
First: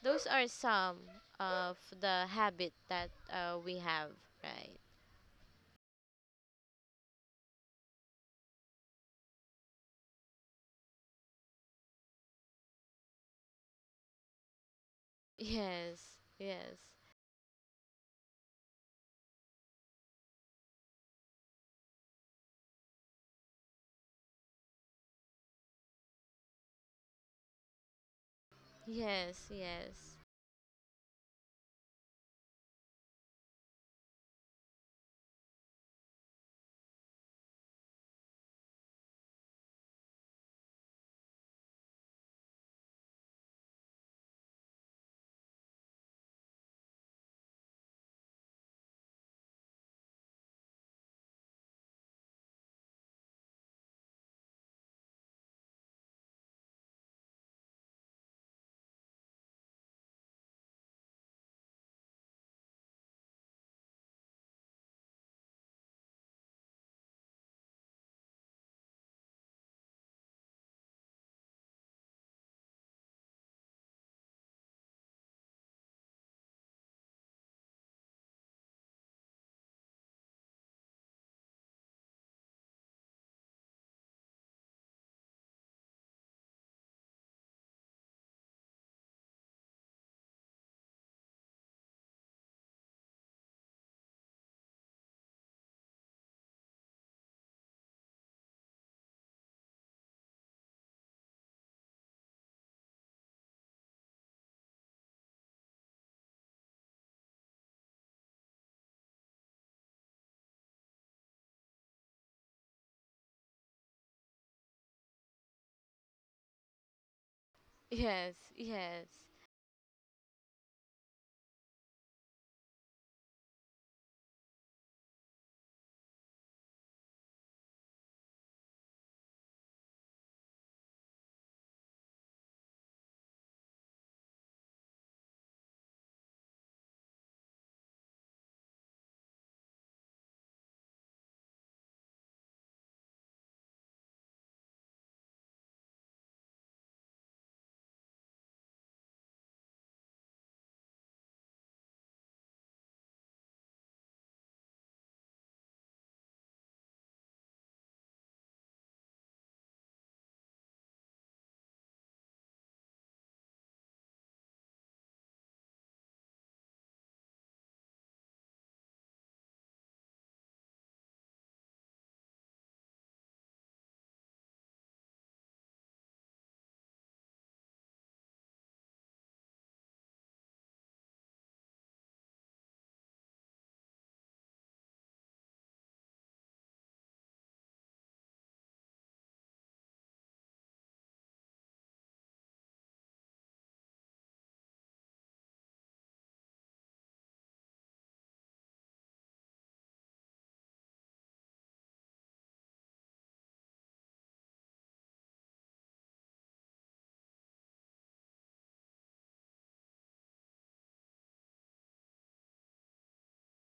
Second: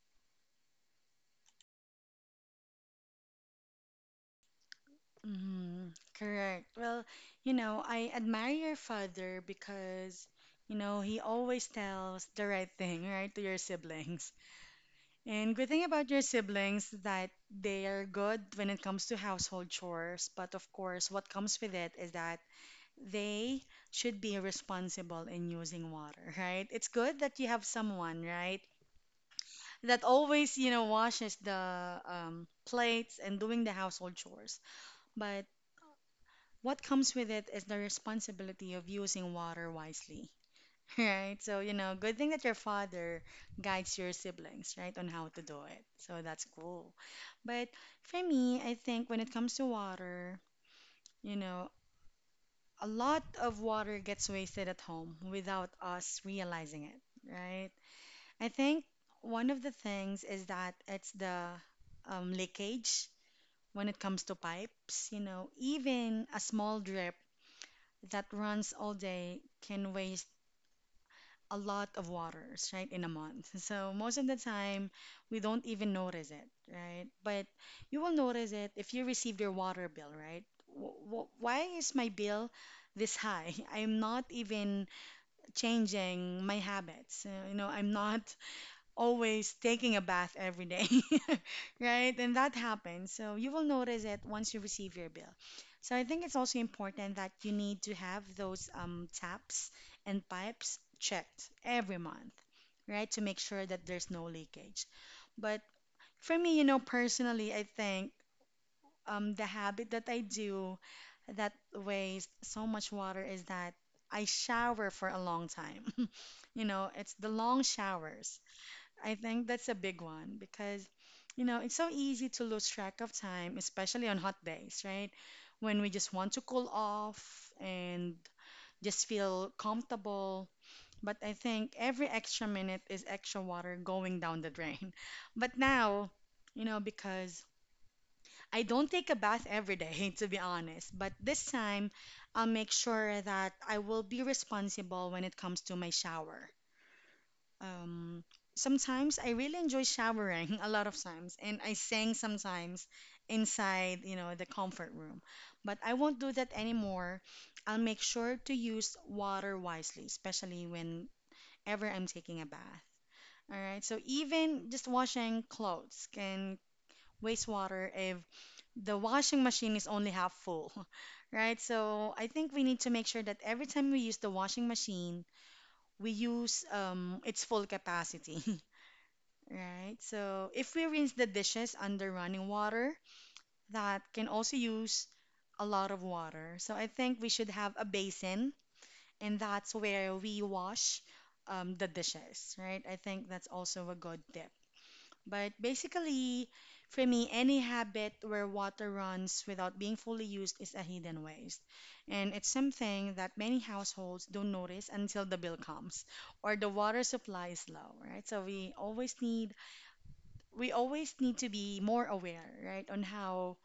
B: those are some of the habit that we have, right? [laughs]
A: Mm-hmm. Correct. Well, I admire your father because, he always tells the right thing, right, to your siblings. And good thing about
B: Yes,
A: your
B: yes,
A: siblings that they are good when it comes to household chores, but of course, what comes with it is that they should be responsible in using water, [laughs] right? It's good that you have someone, right, that
B: yes,
A: always, washes the plates and doing the household chores. But what comes with it is the responsibility of using water wisely, [laughs] right? So, good thing that your father guides your siblings, right, on how to do it. So that's cool. But for me, I think when it comes to water, you know, a lot of water gets wasted at home without us realizing it, right? I think one of the things is that it's the leakage when it comes to pipes. You know, even a small drip that runs all day can waste a lot of waters, right, in a month. [laughs] So most of the time, we don't even notice it, right? But you will notice it if you receive your water bill, right? Why is my bill this high? [laughs] I'm not even changing my habits. You know, I'm not always taking a bath every day, [laughs] right? And that happens. So you will notice it once you receive your bill. So I think it's also important that you need to have those taps and pipes checked every month, right? To make sure that there's no leakage. But for me, you know, personally, I think the habit that I do that wastes so much water is that I shower for a long time. [laughs] You know, it's the long
B: yes,
A: showers.
B: yes,
A: I think that's a big one because, you know, it's so easy to lose track of time, especially on hot days, right? When we just want to cool off and just feel comfortable. But I think every extra minute is extra water going down the drain. [laughs] But now, you know, because I don't take a bath every day, [laughs] to be honest, but this time I'll make sure that I will be responsible when it comes to my shower. Um, Sometimes I really enjoy showering [laughs] a lot of times, and I sing sometimes inside, you know, the comfort room. But I won't do that anymore. I'll make sure to use water wisely, especially whenever I'm taking a bath. All right, so even just washing clothes can waste water if the washing machine is only half full, [laughs] right? So I think we need to make sure that every time we use the washing machine, we use its full capacity, [laughs] right? So if we rinse the dishes under running water, that can also use a lot of water. So I think we should have a basin, and that's where we wash the dishes, right? I think that's also a good tip. But basically, for me, any habit where water runs without being fully used is a hidden waste. And it's something that many households don't notice until the bill comes or the water supply is low, right? So we always need to be more aware, right, on how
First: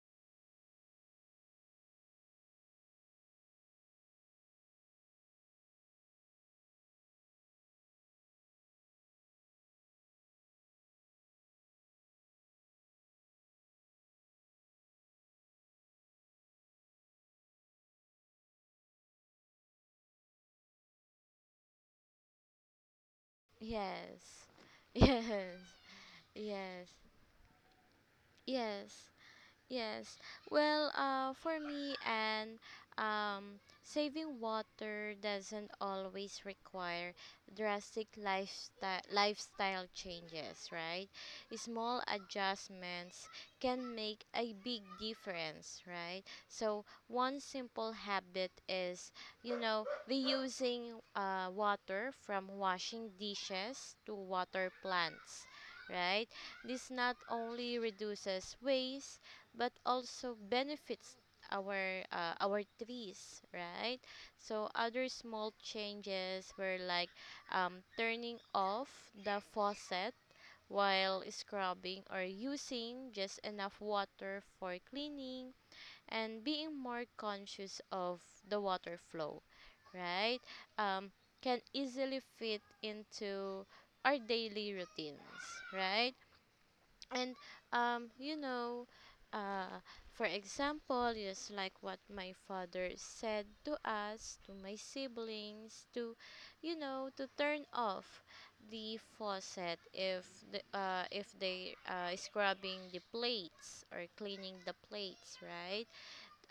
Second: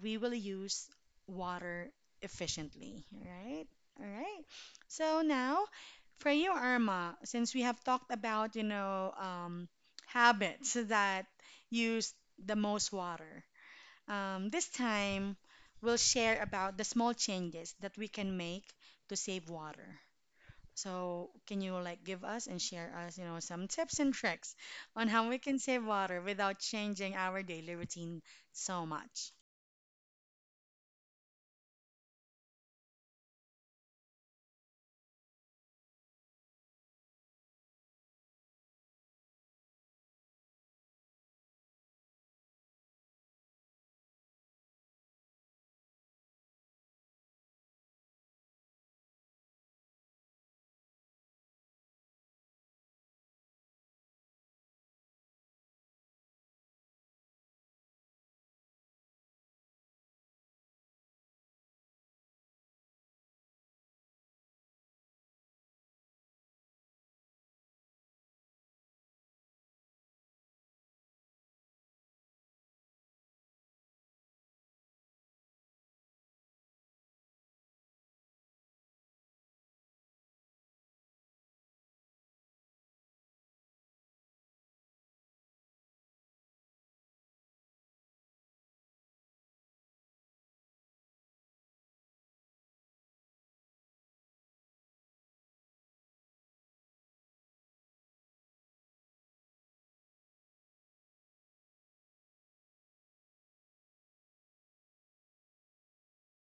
A: we will use water efficiently, right? All right. So now, for you, Irma, since we have talked about, you know, habits that use the most water, this time we'll share about the small changes that we can make to save water. So, can you like give us and share us, you know, some tips and
B: yes,
A: tricks on
B: yes,
A: how
B: [laughs]
A: we
B: yes,
A: can save water without
B: yes,
A: changing our daily routine so
B: yes.
A: much?
B: Yes. Well, for me, and saving water doesn't always require drastic lifestyle changes, right? Small adjustments can make a big difference, right? So one simple habit is, you know, reusing water from washing dishes to water plants, right? This not only reduces waste but also benefits our trees, right? So other small changes were like turning off the faucet while scrubbing or using just enough water for cleaning and being more conscious of the water flow, right? um, can easily fit into our daily routines, right? And um you know uh for example, just like what my father said to us to my siblings to, you know, to turn off the faucet if the if they scrubbing the plates or cleaning the plates, right?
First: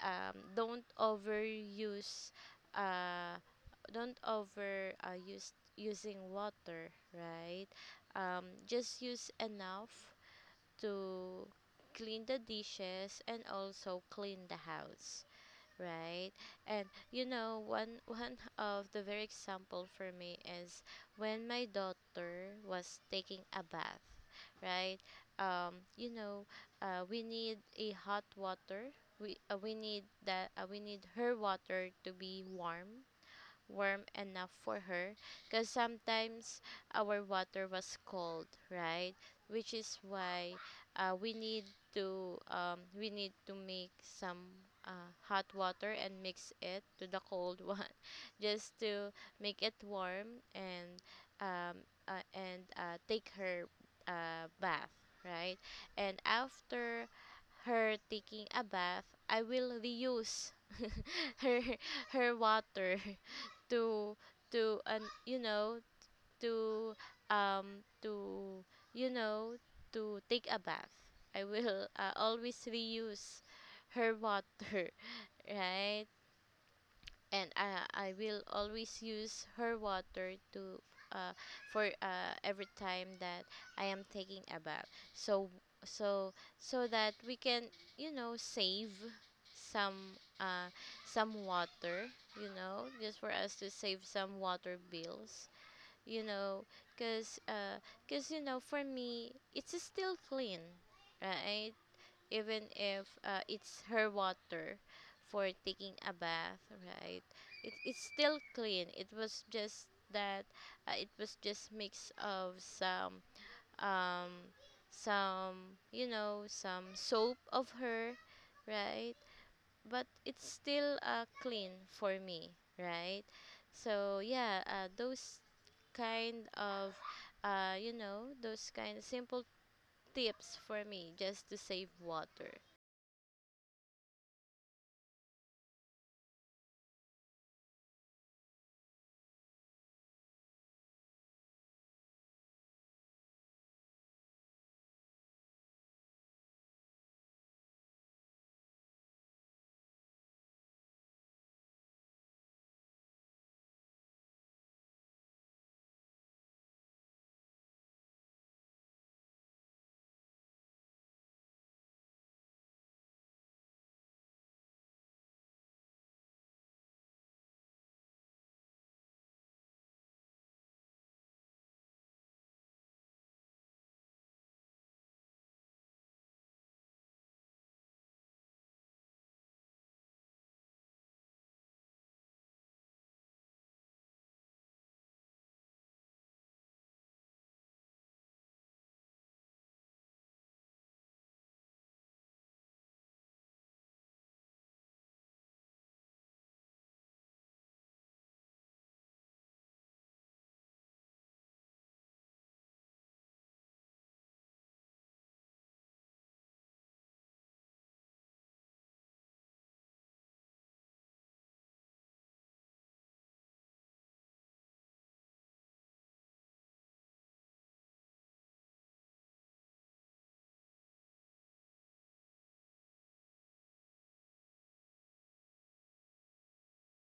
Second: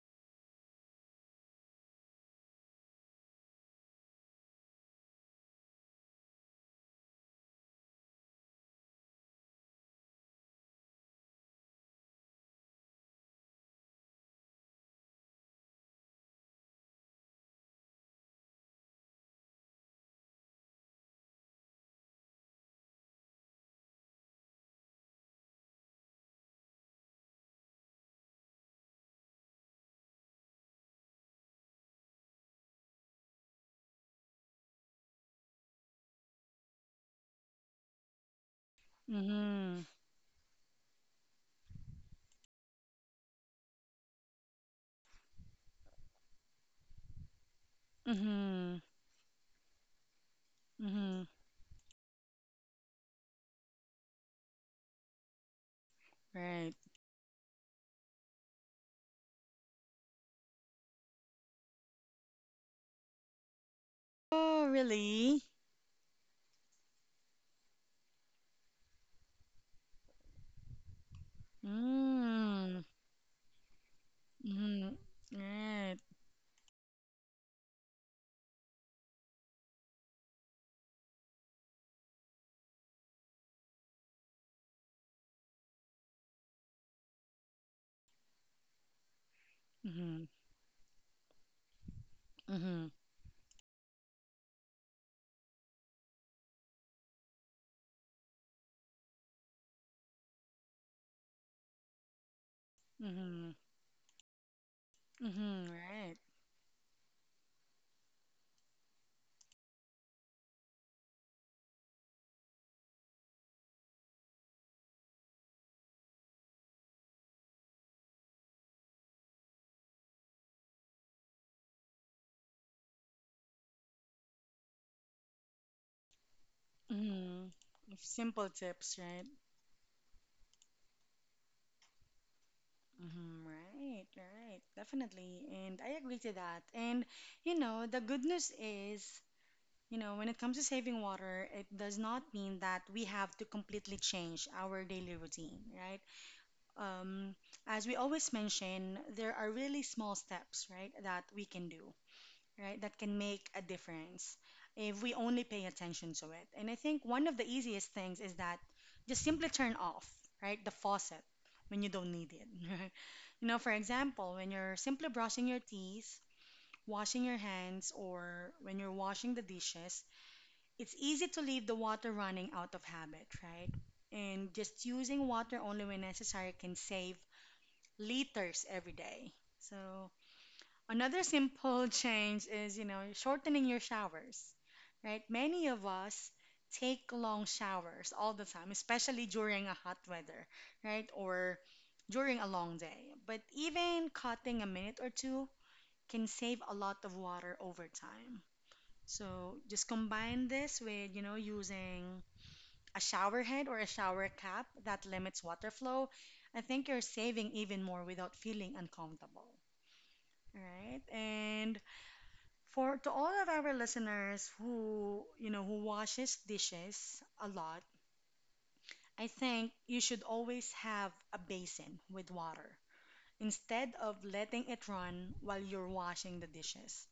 B: don't overuse, uh don't over use using water, right? Just use enough to clean the dishes and also clean the house, right? And you know, one [laughs] one of the very example for me is when my daughter was taking a bath, right? You know, we need a hot water. We need that we need her water to be warm, warm enough for her, because sometimes our water was cold, right? Which
A: Mm-hmm.
B: is why uh, we need we need to make some hot water and mix it to the cold [laughs] one, just
A: Mm-hmm.
B: to make it warm, and
A: Mm-hmm.
B: um, take her bath, right? And
A: Right.
B: after her taking a bath, I will reuse [laughs] her her water [laughs] to
A: Oh,
B: to and you
A: really?
B: know, to um to you know, to take a bath. I will always
A: Mm.
B: reuse her water,
A: Mm-hmm.
B: [laughs]
A: Right.
B: right? And I will always use her water to, uh, for every time that I am taking a bath. So so so that we can, you know, save some
A: Mm-hmm.
B: uh, some water, you know,
A: Mm-hmm.
B: just for us to save some water bills, you know, because cause, you know, for me it's still clean, right? Even if
A: Mm-hmm.
B: it's her water for
A: Mm-hmm.
B: taking a
A: Right.
B: bath, right? It, it's still clean. It was just that it was just mix of some, um some, you know, some soap of her, right? But it's still clean for me, right? So yeah, those kind of
A: Mm-hmm.
B: you know,
A: Simple
B: those kind
A: tips,
B: of
A: right?
B: simple tips for me just to save water.
A: Mm-hmm. Right. Right. Definitely. And I agree to that. And, you know, the good news is, you know, when it comes to saving water, it does not mean that we have to completely change our daily routine, right? um, as we always mention, there are really small steps, right, that we can do, right, that can make a difference if we only pay attention to it. And I think one of the easiest things is that just simply turn off, right, the faucet when you don't need it. [laughs] You know, for example, when you're simply brushing your teeth, washing your hands, or when you're washing the dishes, it's easy to leave the water running out of habit, right? And just using water only when necessary can save liters every day. So another simple change is, you know, shortening your showers, right? Many of us take long showers all the time, especially during a hot weather, right? Or during a long day. But even cutting a minute or two can save a lot of water over time. So just combine this with, you know, using a shower head or a shower cap that limits water flow. I think you're saving even more without feeling uncomfortable, right? And for to all of our listeners who, you know, who washes dishes a lot, I think you should always have a basin with water instead of letting it run while you're washing the dishes,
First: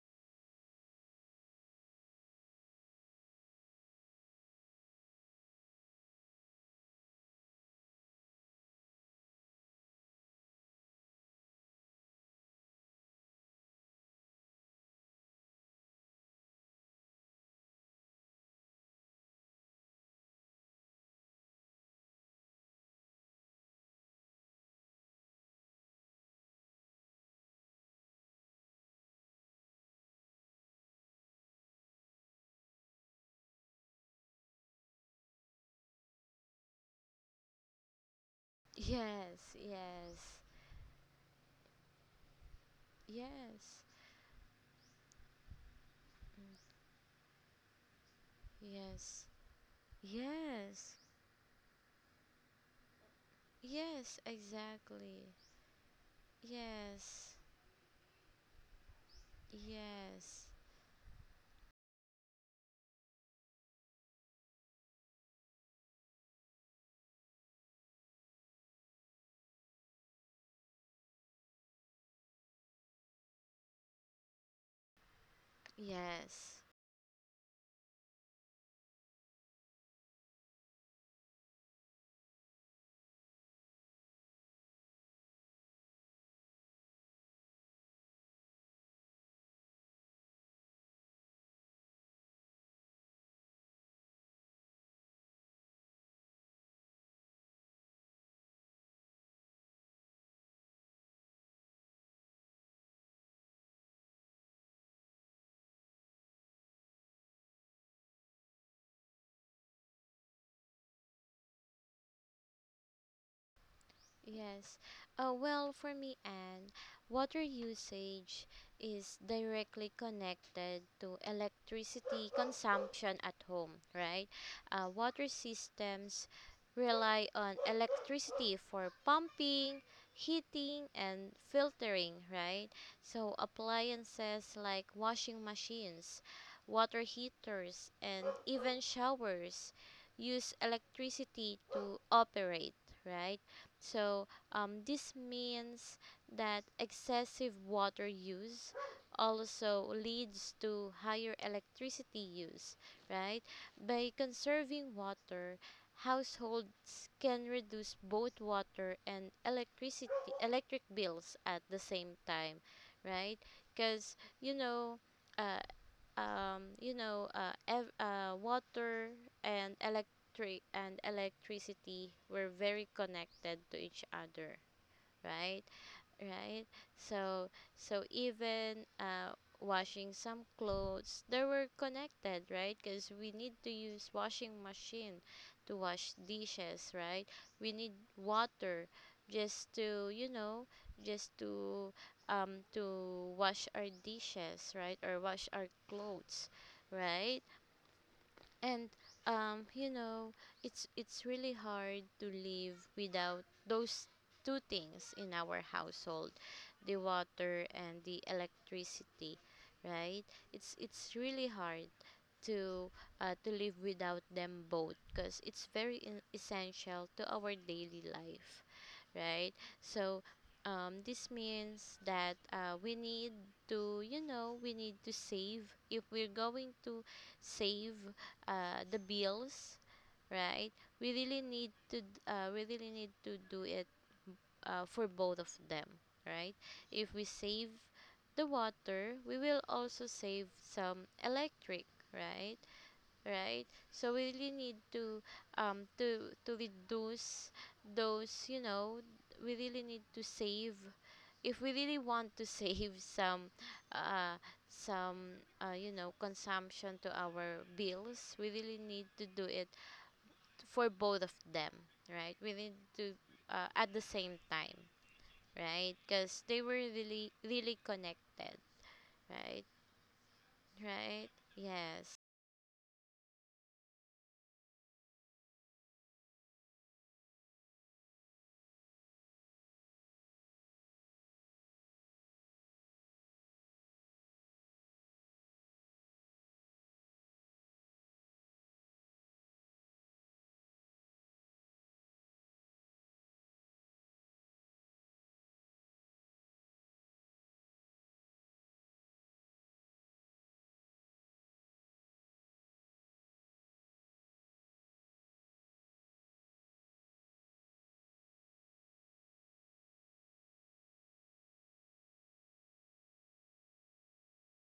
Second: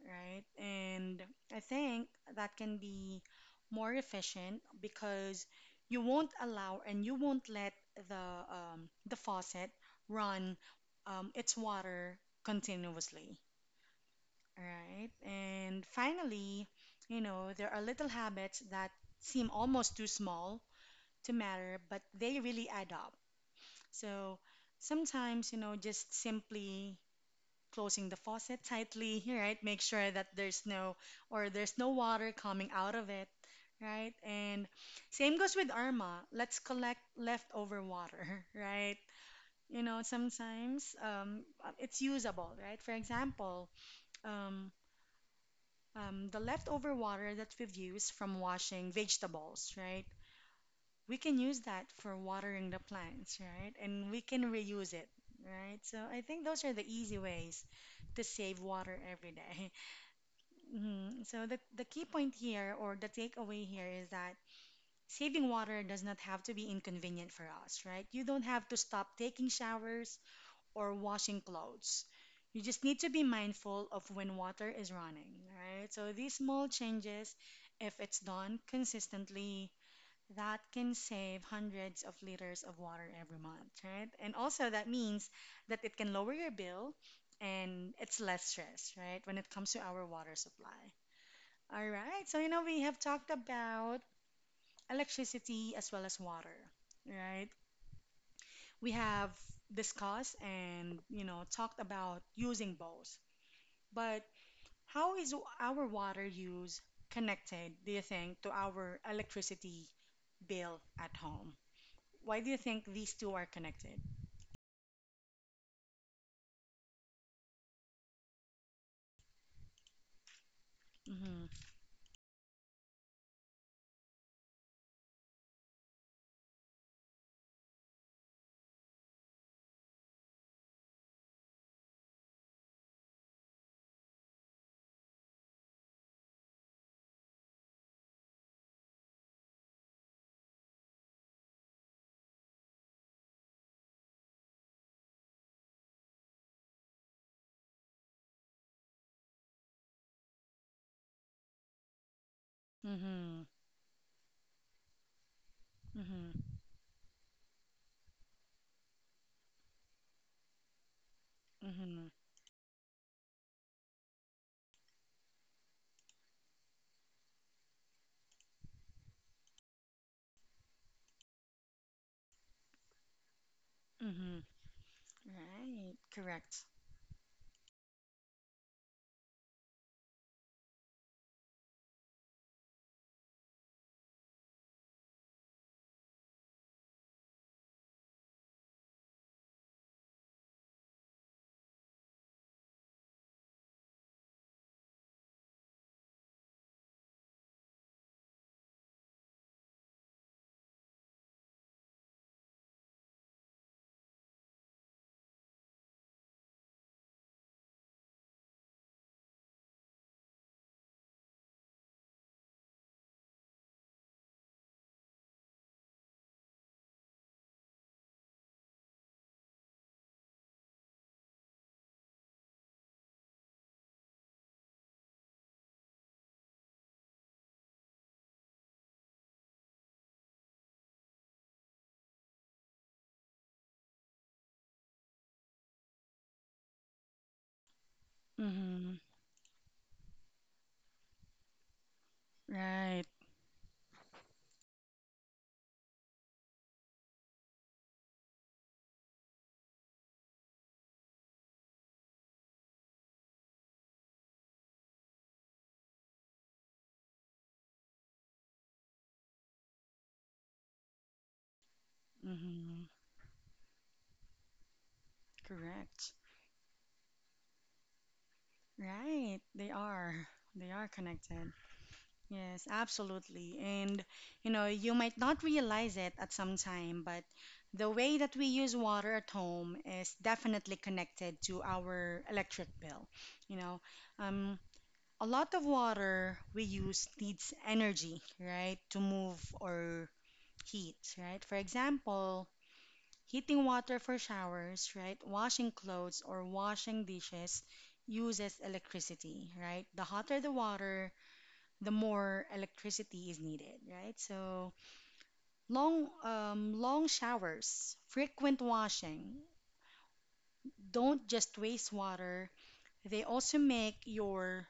A: right? And I think that can be more efficient because you won't allow and you won't let the faucet run its water continuously. Right. And finally, you know, there are little habits that seem almost too small to matter, but they really add up. So sometimes, you know, just simply closing the faucet tightly, [laughs] right? Make sure that there's no or there's no water coming out of it, right? And same goes with Arma. Let's collect leftover water, [laughs] right?
B: Yes,
A: You know,
B: yes,
A: sometimes it's usable, right? For example,
B: yes,
A: um, the leftover water that we've used from washing
B: yes,
A: vegetables, right?
B: yes,
A: We can use that for watering the plants, right? And
B: yes,
A: we can reuse it,
B: exactly.
A: right? So I think those are the easy
B: Yes,
A: ways to save water every day. [laughs]
B: yes,
A: Mhm. So the key point here or the takeaway here is that saving water does not have to be inconvenient for us, right? You don't have to stop taking showers or washing clothes. You just need to be mindful of when water is running, right? So these
B: yes,
A: small changes, if it's done consistently, that can save hundreds of liters of water every month, right? And also that means that it can lower your bill and it's less stress, right? When it comes to our water supply. All right. So, you know, we have talked about electricity as well as water, right? We have discussed and you know talked about using both, but how is our water use connected, do you think, to our electricity bill at home? Why do you think these two are connected?
B: yes. Well, for me, Anne, water usage is directly connected to
A: Mm-hmm.
B: electricity consumption at home, right? Water systems rely on electricity for pumping, heating, and filtering, right? So appliances like washing machines, water heaters, and even showers use electricity to operate, right? So, this means that excessive water use also leads to higher electricity use,
A: Mm-hmm.
B: right? By conserving water,
A: Mm-hmm.
B: households can reduce both water and electric bills at the
A: Mm-hmm.
B: same time, right? Because uh, you know, water and electricity were very connected to each
A: Mm-hmm.
B: other, right?
A: Right. Correct.
B: Right? So so even washing some clothes, they were connected, right? Because we need to use washing machine to wash dishes, right? We need water just to, you know, just to wash our dishes, right? Or wash our clothes, right? And you know, it's really hard to live without those two things in our household, the water and the electricity, right? It's really hard to to live without them both because it's very essential to our daily life, right? So this means that we need to, you know, we need to save. If we're going to save the bills, right? We really need to, we really need to do it for both of them, right? If we save the
A: Mm-hmm.
B: water, we will also save some electric, right?
A: Right.
B: Right? So we really need to to reduce those, you know, we really need to save if we really want to [laughs] save some uh you know, consumption to our bills. We really need to do it for both of them, right? We need
A: Mm-hmm.
B: to, at the same time, right?
A: Correct.
B: Because they were really really connected,
A: Right,
B: right?
A: they are. They are
B: Right,
A: connected.
B: yes,
A: Yes, absolutely. And you know, you might not realize it at some time, but the way that we use water at home is definitely connected to our electric bill. You know, um, a lot of water we use needs energy, right, to move or heat, right? For example, heating water for showers, right? Washing clothes or washing dishes uses electricity, right? The hotter the water, the more electricity is needed, right? So long, long showers, frequent washing don't just waste water; they also make your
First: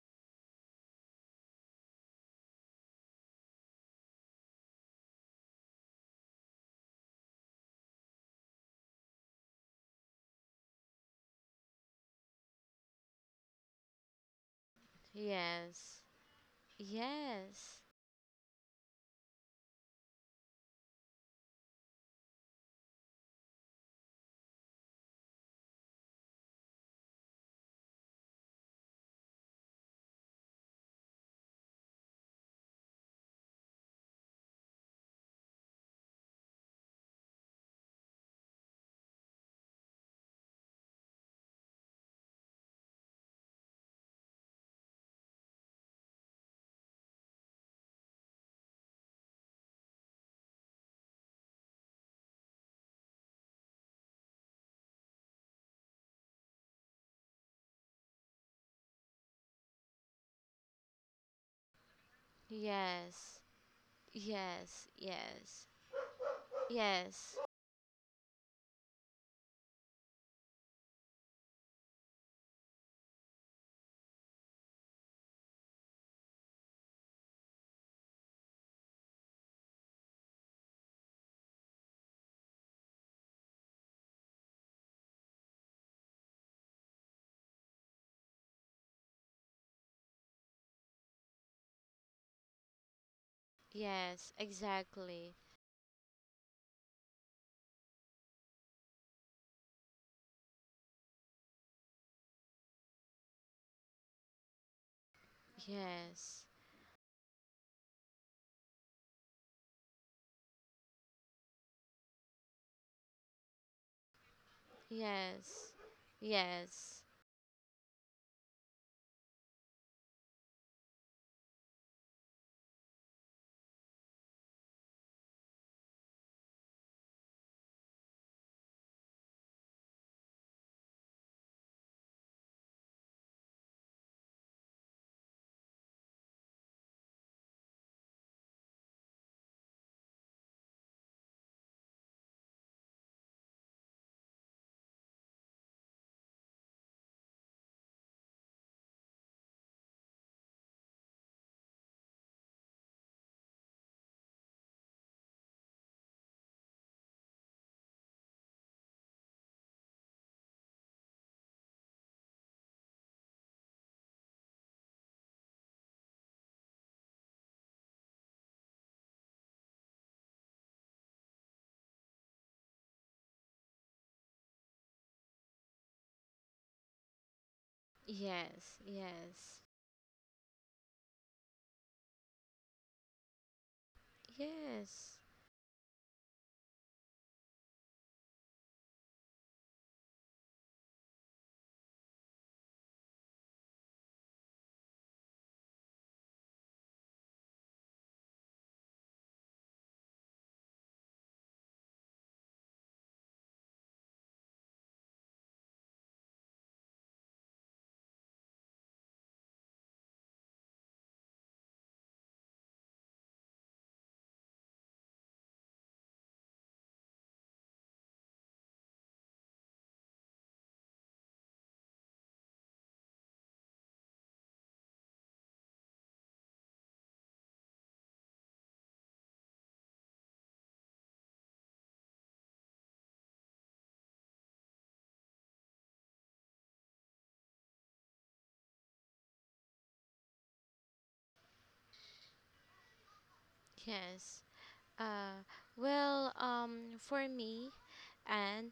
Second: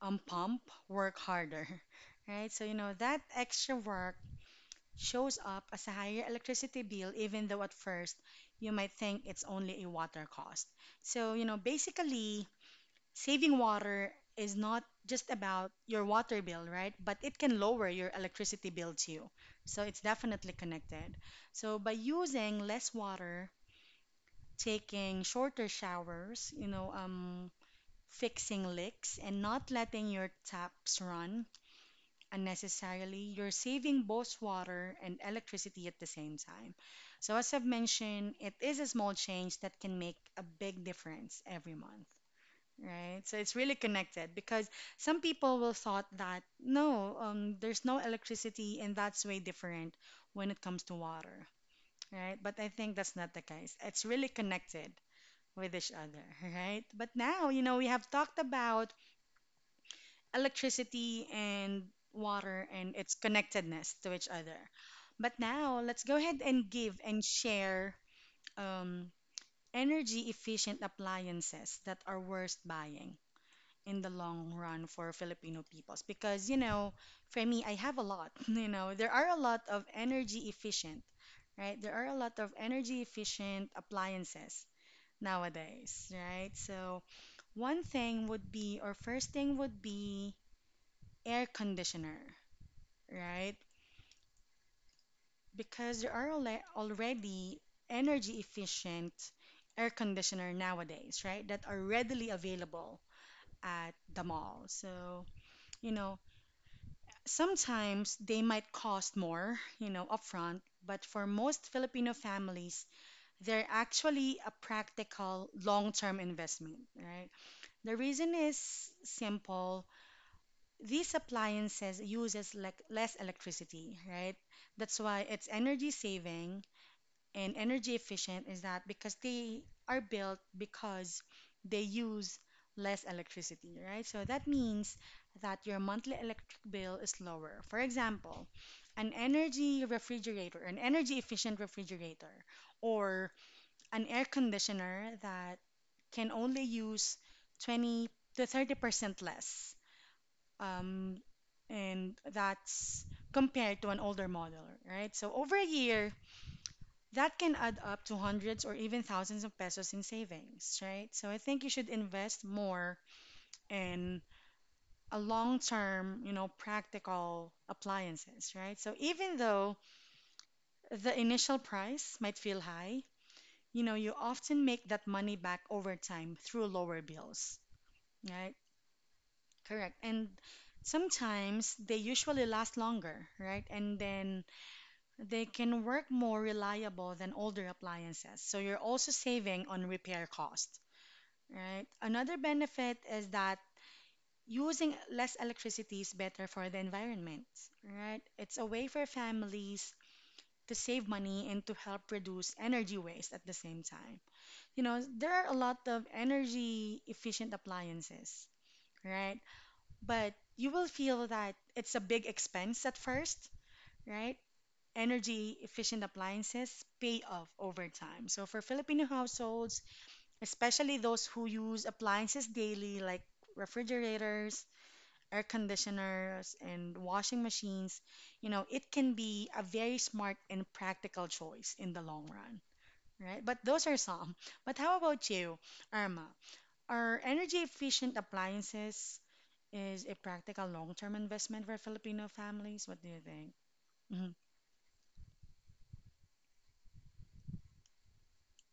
A: pump work harder, [laughs] right? So you know that extra work shows up as a higher electricity bill, even though at first you might think it's only a water cost. So you know, basically, saving water is not just about
B: yes,
A: your water bill, right? But it can
B: yes.
A: lower your electricity bill too. So it's definitely connected. So by using less water, taking shorter showers, you know, fixing leaks, and not letting your taps run unnecessarily, you're saving both water and electricity at the same time. So as I've mentioned, it is a small change that can make a big difference every month. Right. So it's really connected because some people will thought that no, there's no electricity and that's way different when it comes to water, right? But I think that's not the case. It's really connected with each other, [laughs] right? But now, you know, we have talked about electricity and water and its
B: Yes,
A: connectedness to each other.
B: yes,
A: But
B: yes,
A: now let's go ahead and give and
B: yes,
A: share um, energy efficient appliances that are worth buying in the long run for Filipino peoples, because you know for me I have a lot. [laughs] You know, there are a lot of energy efficient, right, there are a lot of energy efficient appliances nowadays, right? So one thing would be or first thing would be air conditioner, right?
B: yes, exactly.
A: Because there are already energy efficient air conditioner nowadays, right, that are readily available at the mall. So you know,
B: Yes,
A: sometimes they might cost more, you know, upfront, but for most Filipino families, they're actually a practical
B: yes,
A: long-term investment,
B: yes,
A: right? The reason is simple. These appliances uses like less electricity, right? That's why it's energy saving and energy efficient is that because they are built because they use less electricity, right? So that means that your monthly electric bill is lower. For example, an energy refrigerator, an energy efficient refrigerator, or an air conditioner that can only use 20 to 30% less. Um, and that's compared to an older model, right? So over a year, that can add up to hundreds or even thousands of pesos in savings, right? So I think you should invest more in a long-term, you know, practical appliances, right? So even though the initial price might feel high, you know, you often make that money back over time through lower bills, right?
B: yes, yes,
A: Correct. And sometimes they usually last longer, right? And then
B: yes,
A: they can work more reliable than older appliances. So you're also saving on repair costs, right? Another benefit is that using less electricity is better for the environment, right? It's a way for families to save money and to help reduce energy waste at the same time. You know, there are a lot of energy efficient appliances, right? But you will feel that it's a big expense at first, right? Energy efficient appliances pay off over time. So for Filipino households, especially those who use appliances daily, like refrigerators, air conditioners, and washing machines, you know, it can be a very smart and practical choice in the long run, right? But those are some. But how about you, Irma? Are energy efficient appliances is a practical long term investment for Filipino families? What do you think? Mhm.
B: yes. Uh, well, for me, and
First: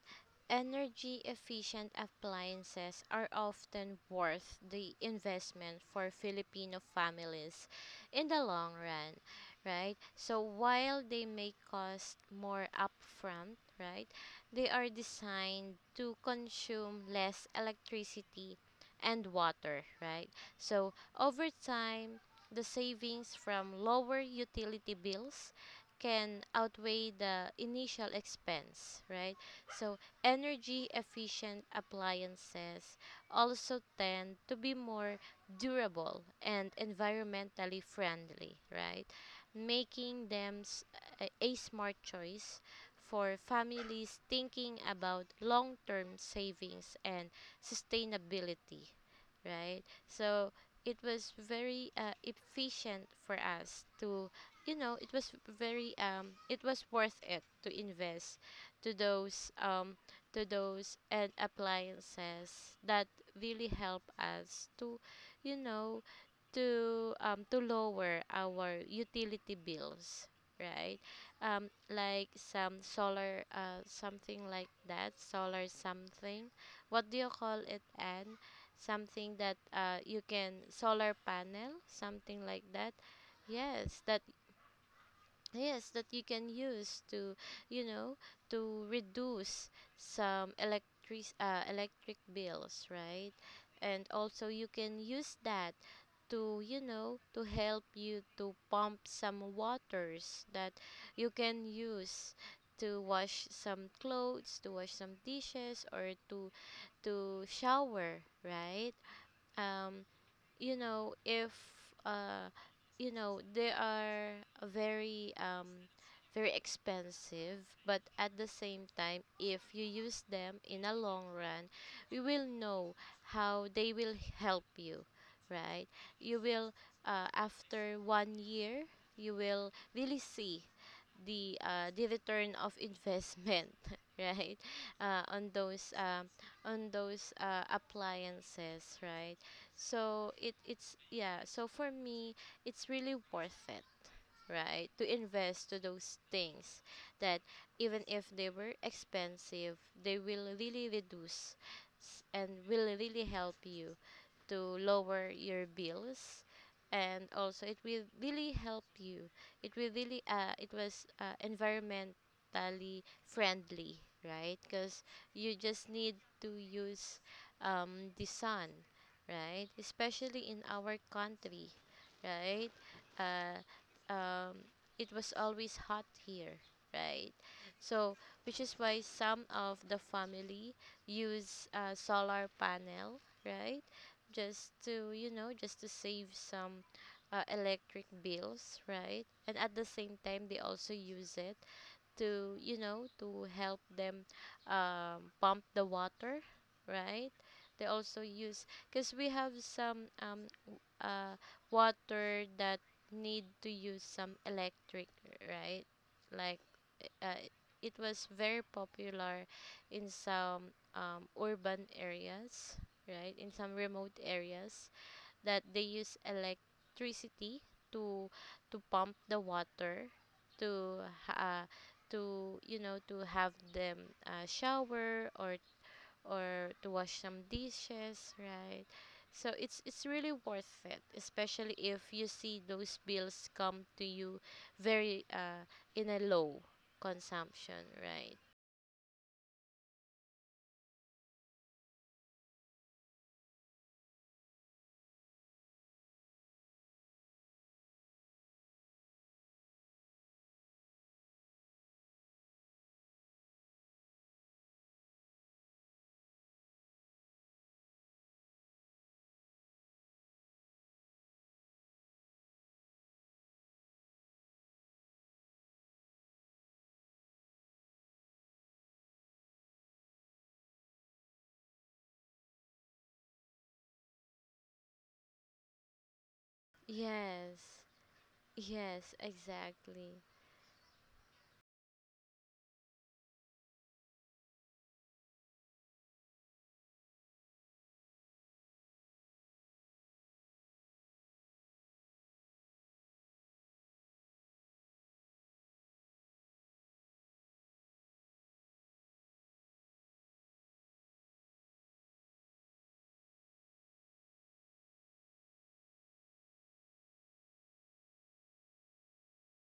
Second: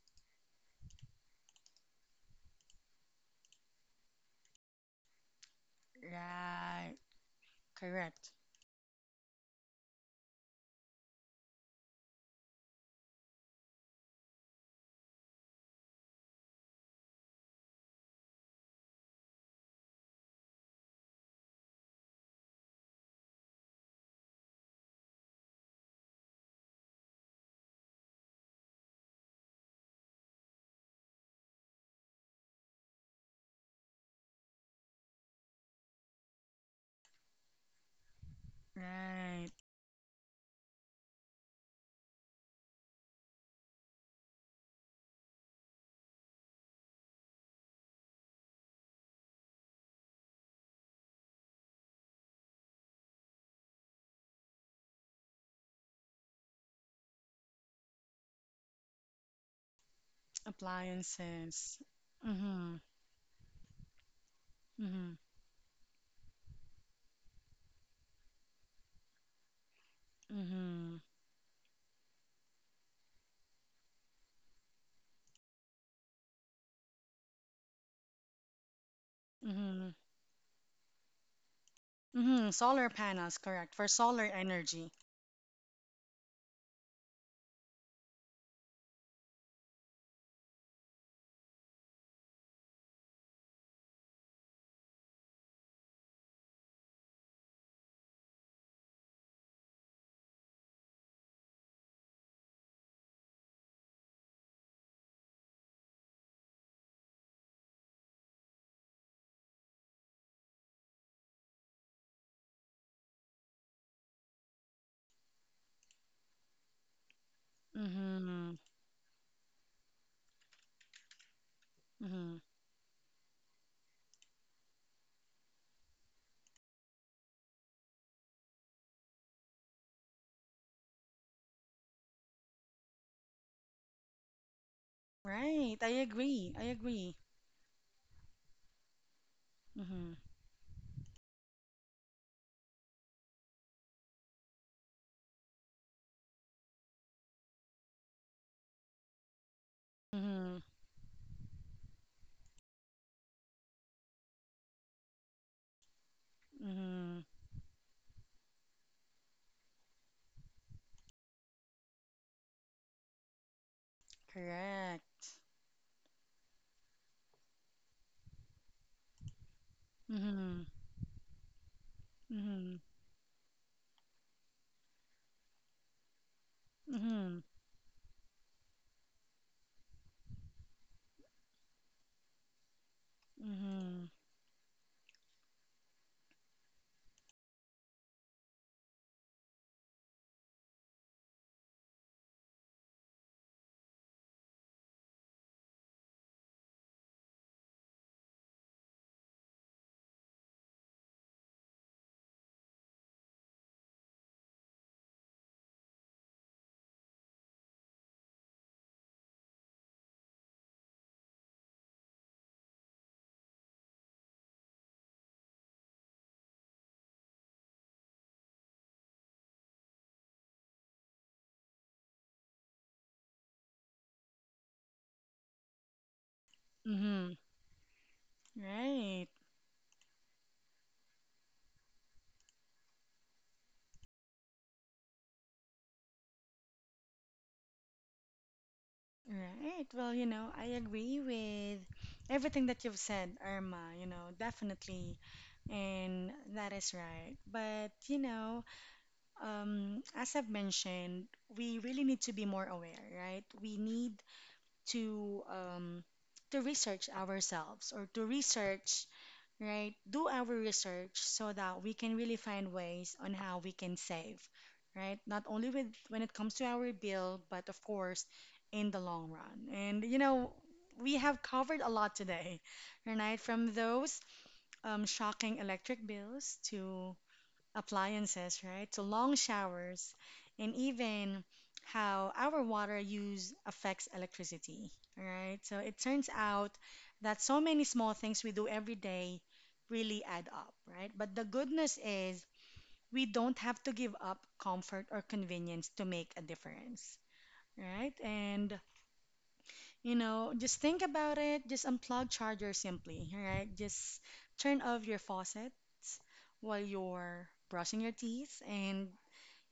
B: energy efficient appliances are often worth the investment for Filipino
A: Right,
B: families in
A: correct.
B: the long run, right? So while they may cost more upfront, right, they are designed to consume less electricity and water, right? So over time, the savings from lower utility bills can outweigh the initial expense, right? So, energy efficient appliances also tend to be more durable and environmentally friendly, right?
A: Right,
B: Making them a smart choice for families thinking about long term savings and sustainability, right? So, it was very efficient for us to, you know, it was very it was worth it to invest to those um to those and
A: appliances. Mm-hmm.
B: appliances that really help us to,
A: Mm-hmm.
B: you know, to lower our utility bills,
A: Mm-hmm.
B: right? Like some solar something like that, solar something, what do you call it, and something that
A: Mm-hmm.
B: you can, solar panel, something
A: Mm-hmm.
B: like
A: Solar
B: that.
A: panels, correct, for
B: Yes, that
A: solar energy.
B: yes, that you can use to, you know, to reduce some electric bills, right? And also you can use that to, you know, to help you to pump some waters that you can use to wash some clothes, to wash some dishes, or to shower, right? Um you know, if uh you know, they are very very expensive, but at the
A: Mm-hmm.
B: same time, if you use them in a long run, you
A: Mm-hmm.
B: will know how they will help you, right? You will, after 1 year, you will really see the return of investment, [laughs] right? On
A: Right. I
B: those,
A: agree. I
B: on
A: agree.
B: those appliances, right?
A: Mm-hmm.
B: So it it's yeah, so for me it's really worth it, right? To invest to those things that, even if they were expensive, they will
A: Mm-hmm.
B: really reduce and will really help you to lower your bills,
A: Mm-hmm.
B: and also it will really help you. It will really it was environmentally friendly, right? Because
A: Correct.
B: you just need to use the sun, right? Especially in
A: Mm-hmm.
B: our country, right?
A: Mm-hmm.
B: uh, um, it was always hot here, right?
A: Mm-hmm.
B: So, which is why some of the family use solar panel, right?
A: Mm-hmm.
B: Just to, you know, just to save some electric bills, right? And at the same time, they also use it to, you know, to help them, pump the water, right? They also use because we have some, water that need to use some electric, right? Like, uh, it was very popular in some, urban areas, right? In some remote areas that they use electricity to to pump the water to uh, to, you know, to have them shower or to wash
A: Mm-hmm.
B: some dishes, right?
A: Right.
B: So it's really worth it, especially if you see those bills come to you very in a low consumption, right?
A: Right. Well, you know, I agree with everything that you've said, Irma, you know, definitely. And that is right. But, you know, as I've mentioned, we really need to be more aware, right? We need to um, to research ourselves or to research, right? Do our research so that we can really find ways on how we can save, right? Not only with when it comes to our bill, but of course, in the long run. And you know, we have covered a lot today, [laughs] right? From those shocking electric bills to
B: Yes.
A: appliances, right? So
B: Yes,
A: long showers
B: exactly.
A: and even how our water use affects electricity, all right? So it turns out that so many small things we do every day really add up, right? But the goodness is we don't have to give up comfort or convenience to make a difference, right? And you know, just think about it, just unplug charger simply, right? Just turn off your faucets while you're brushing your teeth and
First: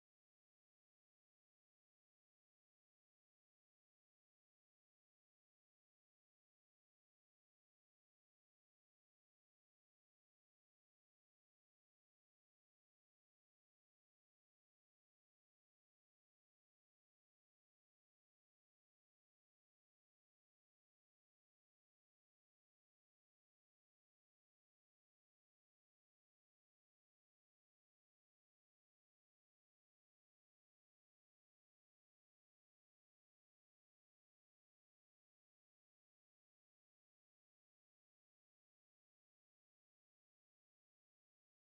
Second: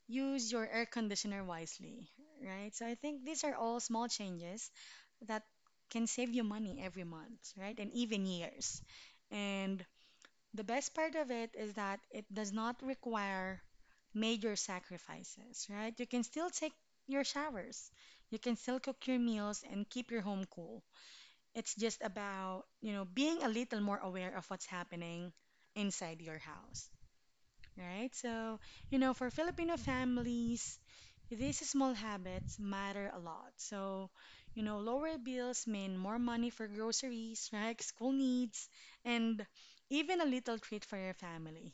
A: use your air conditioner wisely, right? So I think these are all small changes that can save you money every month, right? And even years. And the best part of it is that it does not require major sacrifices, right? You can still take your showers. You can still cook your meals and keep your home cool. It's just about, you know, being a little more aware of what's happening inside your house right? So, you know, for Filipino families, these small habits matter a lot. So, you know, lower bills mean more money for groceries, right? School needs, and even a little treat for your family.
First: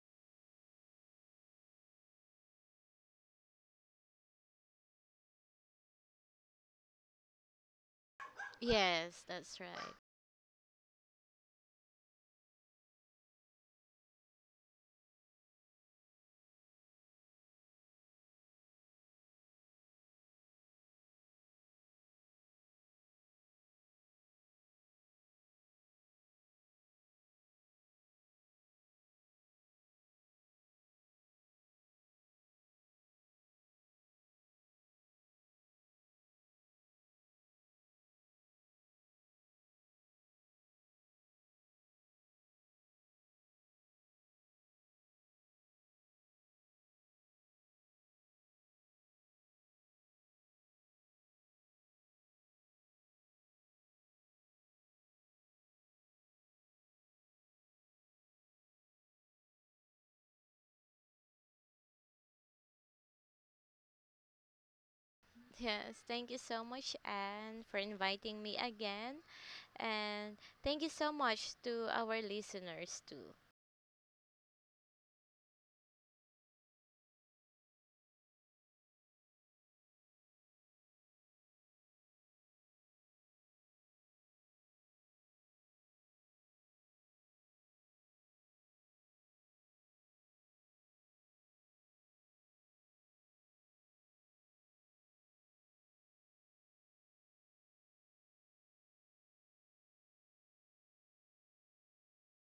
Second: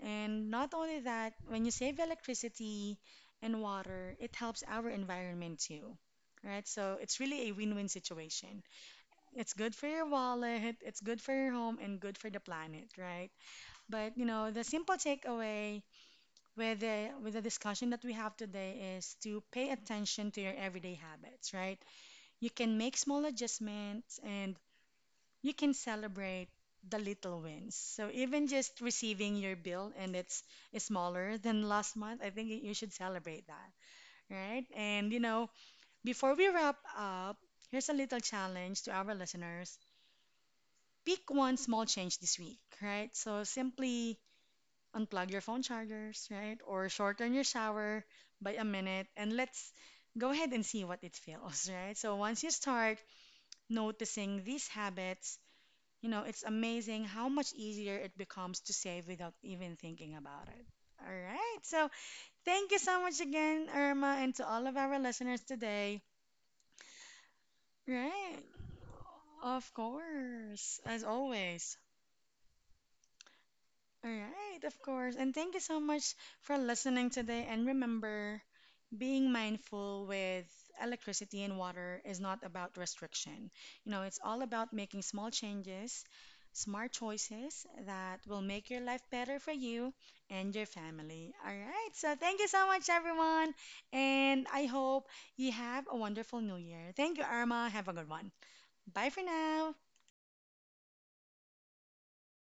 A: And not only that, when you save electricity and water, it helps our environment too, right? So it's really a win-win situation.
B: Yes,
A: It's
B: that's
A: good
B: right.
A: for your wallet, it's good for your home, and good for the planet, right? But you know, the simple takeaway with the discussion that we have today is to pay attention to your everyday habits, right? You can make small adjustments and you can celebrate the little wins. So even just receiving your bill and it's smaller than last month, I think you should celebrate that, right? And you know, before we wrap up, here's a little challenge to our listeners. Pick one small change this week, right? So simply unplug your phone chargers, right? Or shorten your shower by a minute and let's go ahead and see what it feels, [laughs] right? So once you start noticing these habits, you know, it's amazing how much easier it becomes to save without even thinking about it. All right. So thank you so much again, Irma, and to all of our listeners
B: Yes,
A: today.
B: thank you so much, Anne, for inviting
A: Right.
B: me again.
A: Of
B: And
A: course,
B: thank you
A: as
B: so much
A: always.
B: to our listeners, too.
A: All right, of course. And thank you so much for listening today. And remember, being mindful with electricity and water is not about restriction. You know, it's all about making small changes, smart choices that will make your life better for you and your family. All right, so thank you so much, everyone. And I hope you have a wonderful new year. Thank you, Arma. Have a good one. Bye for now.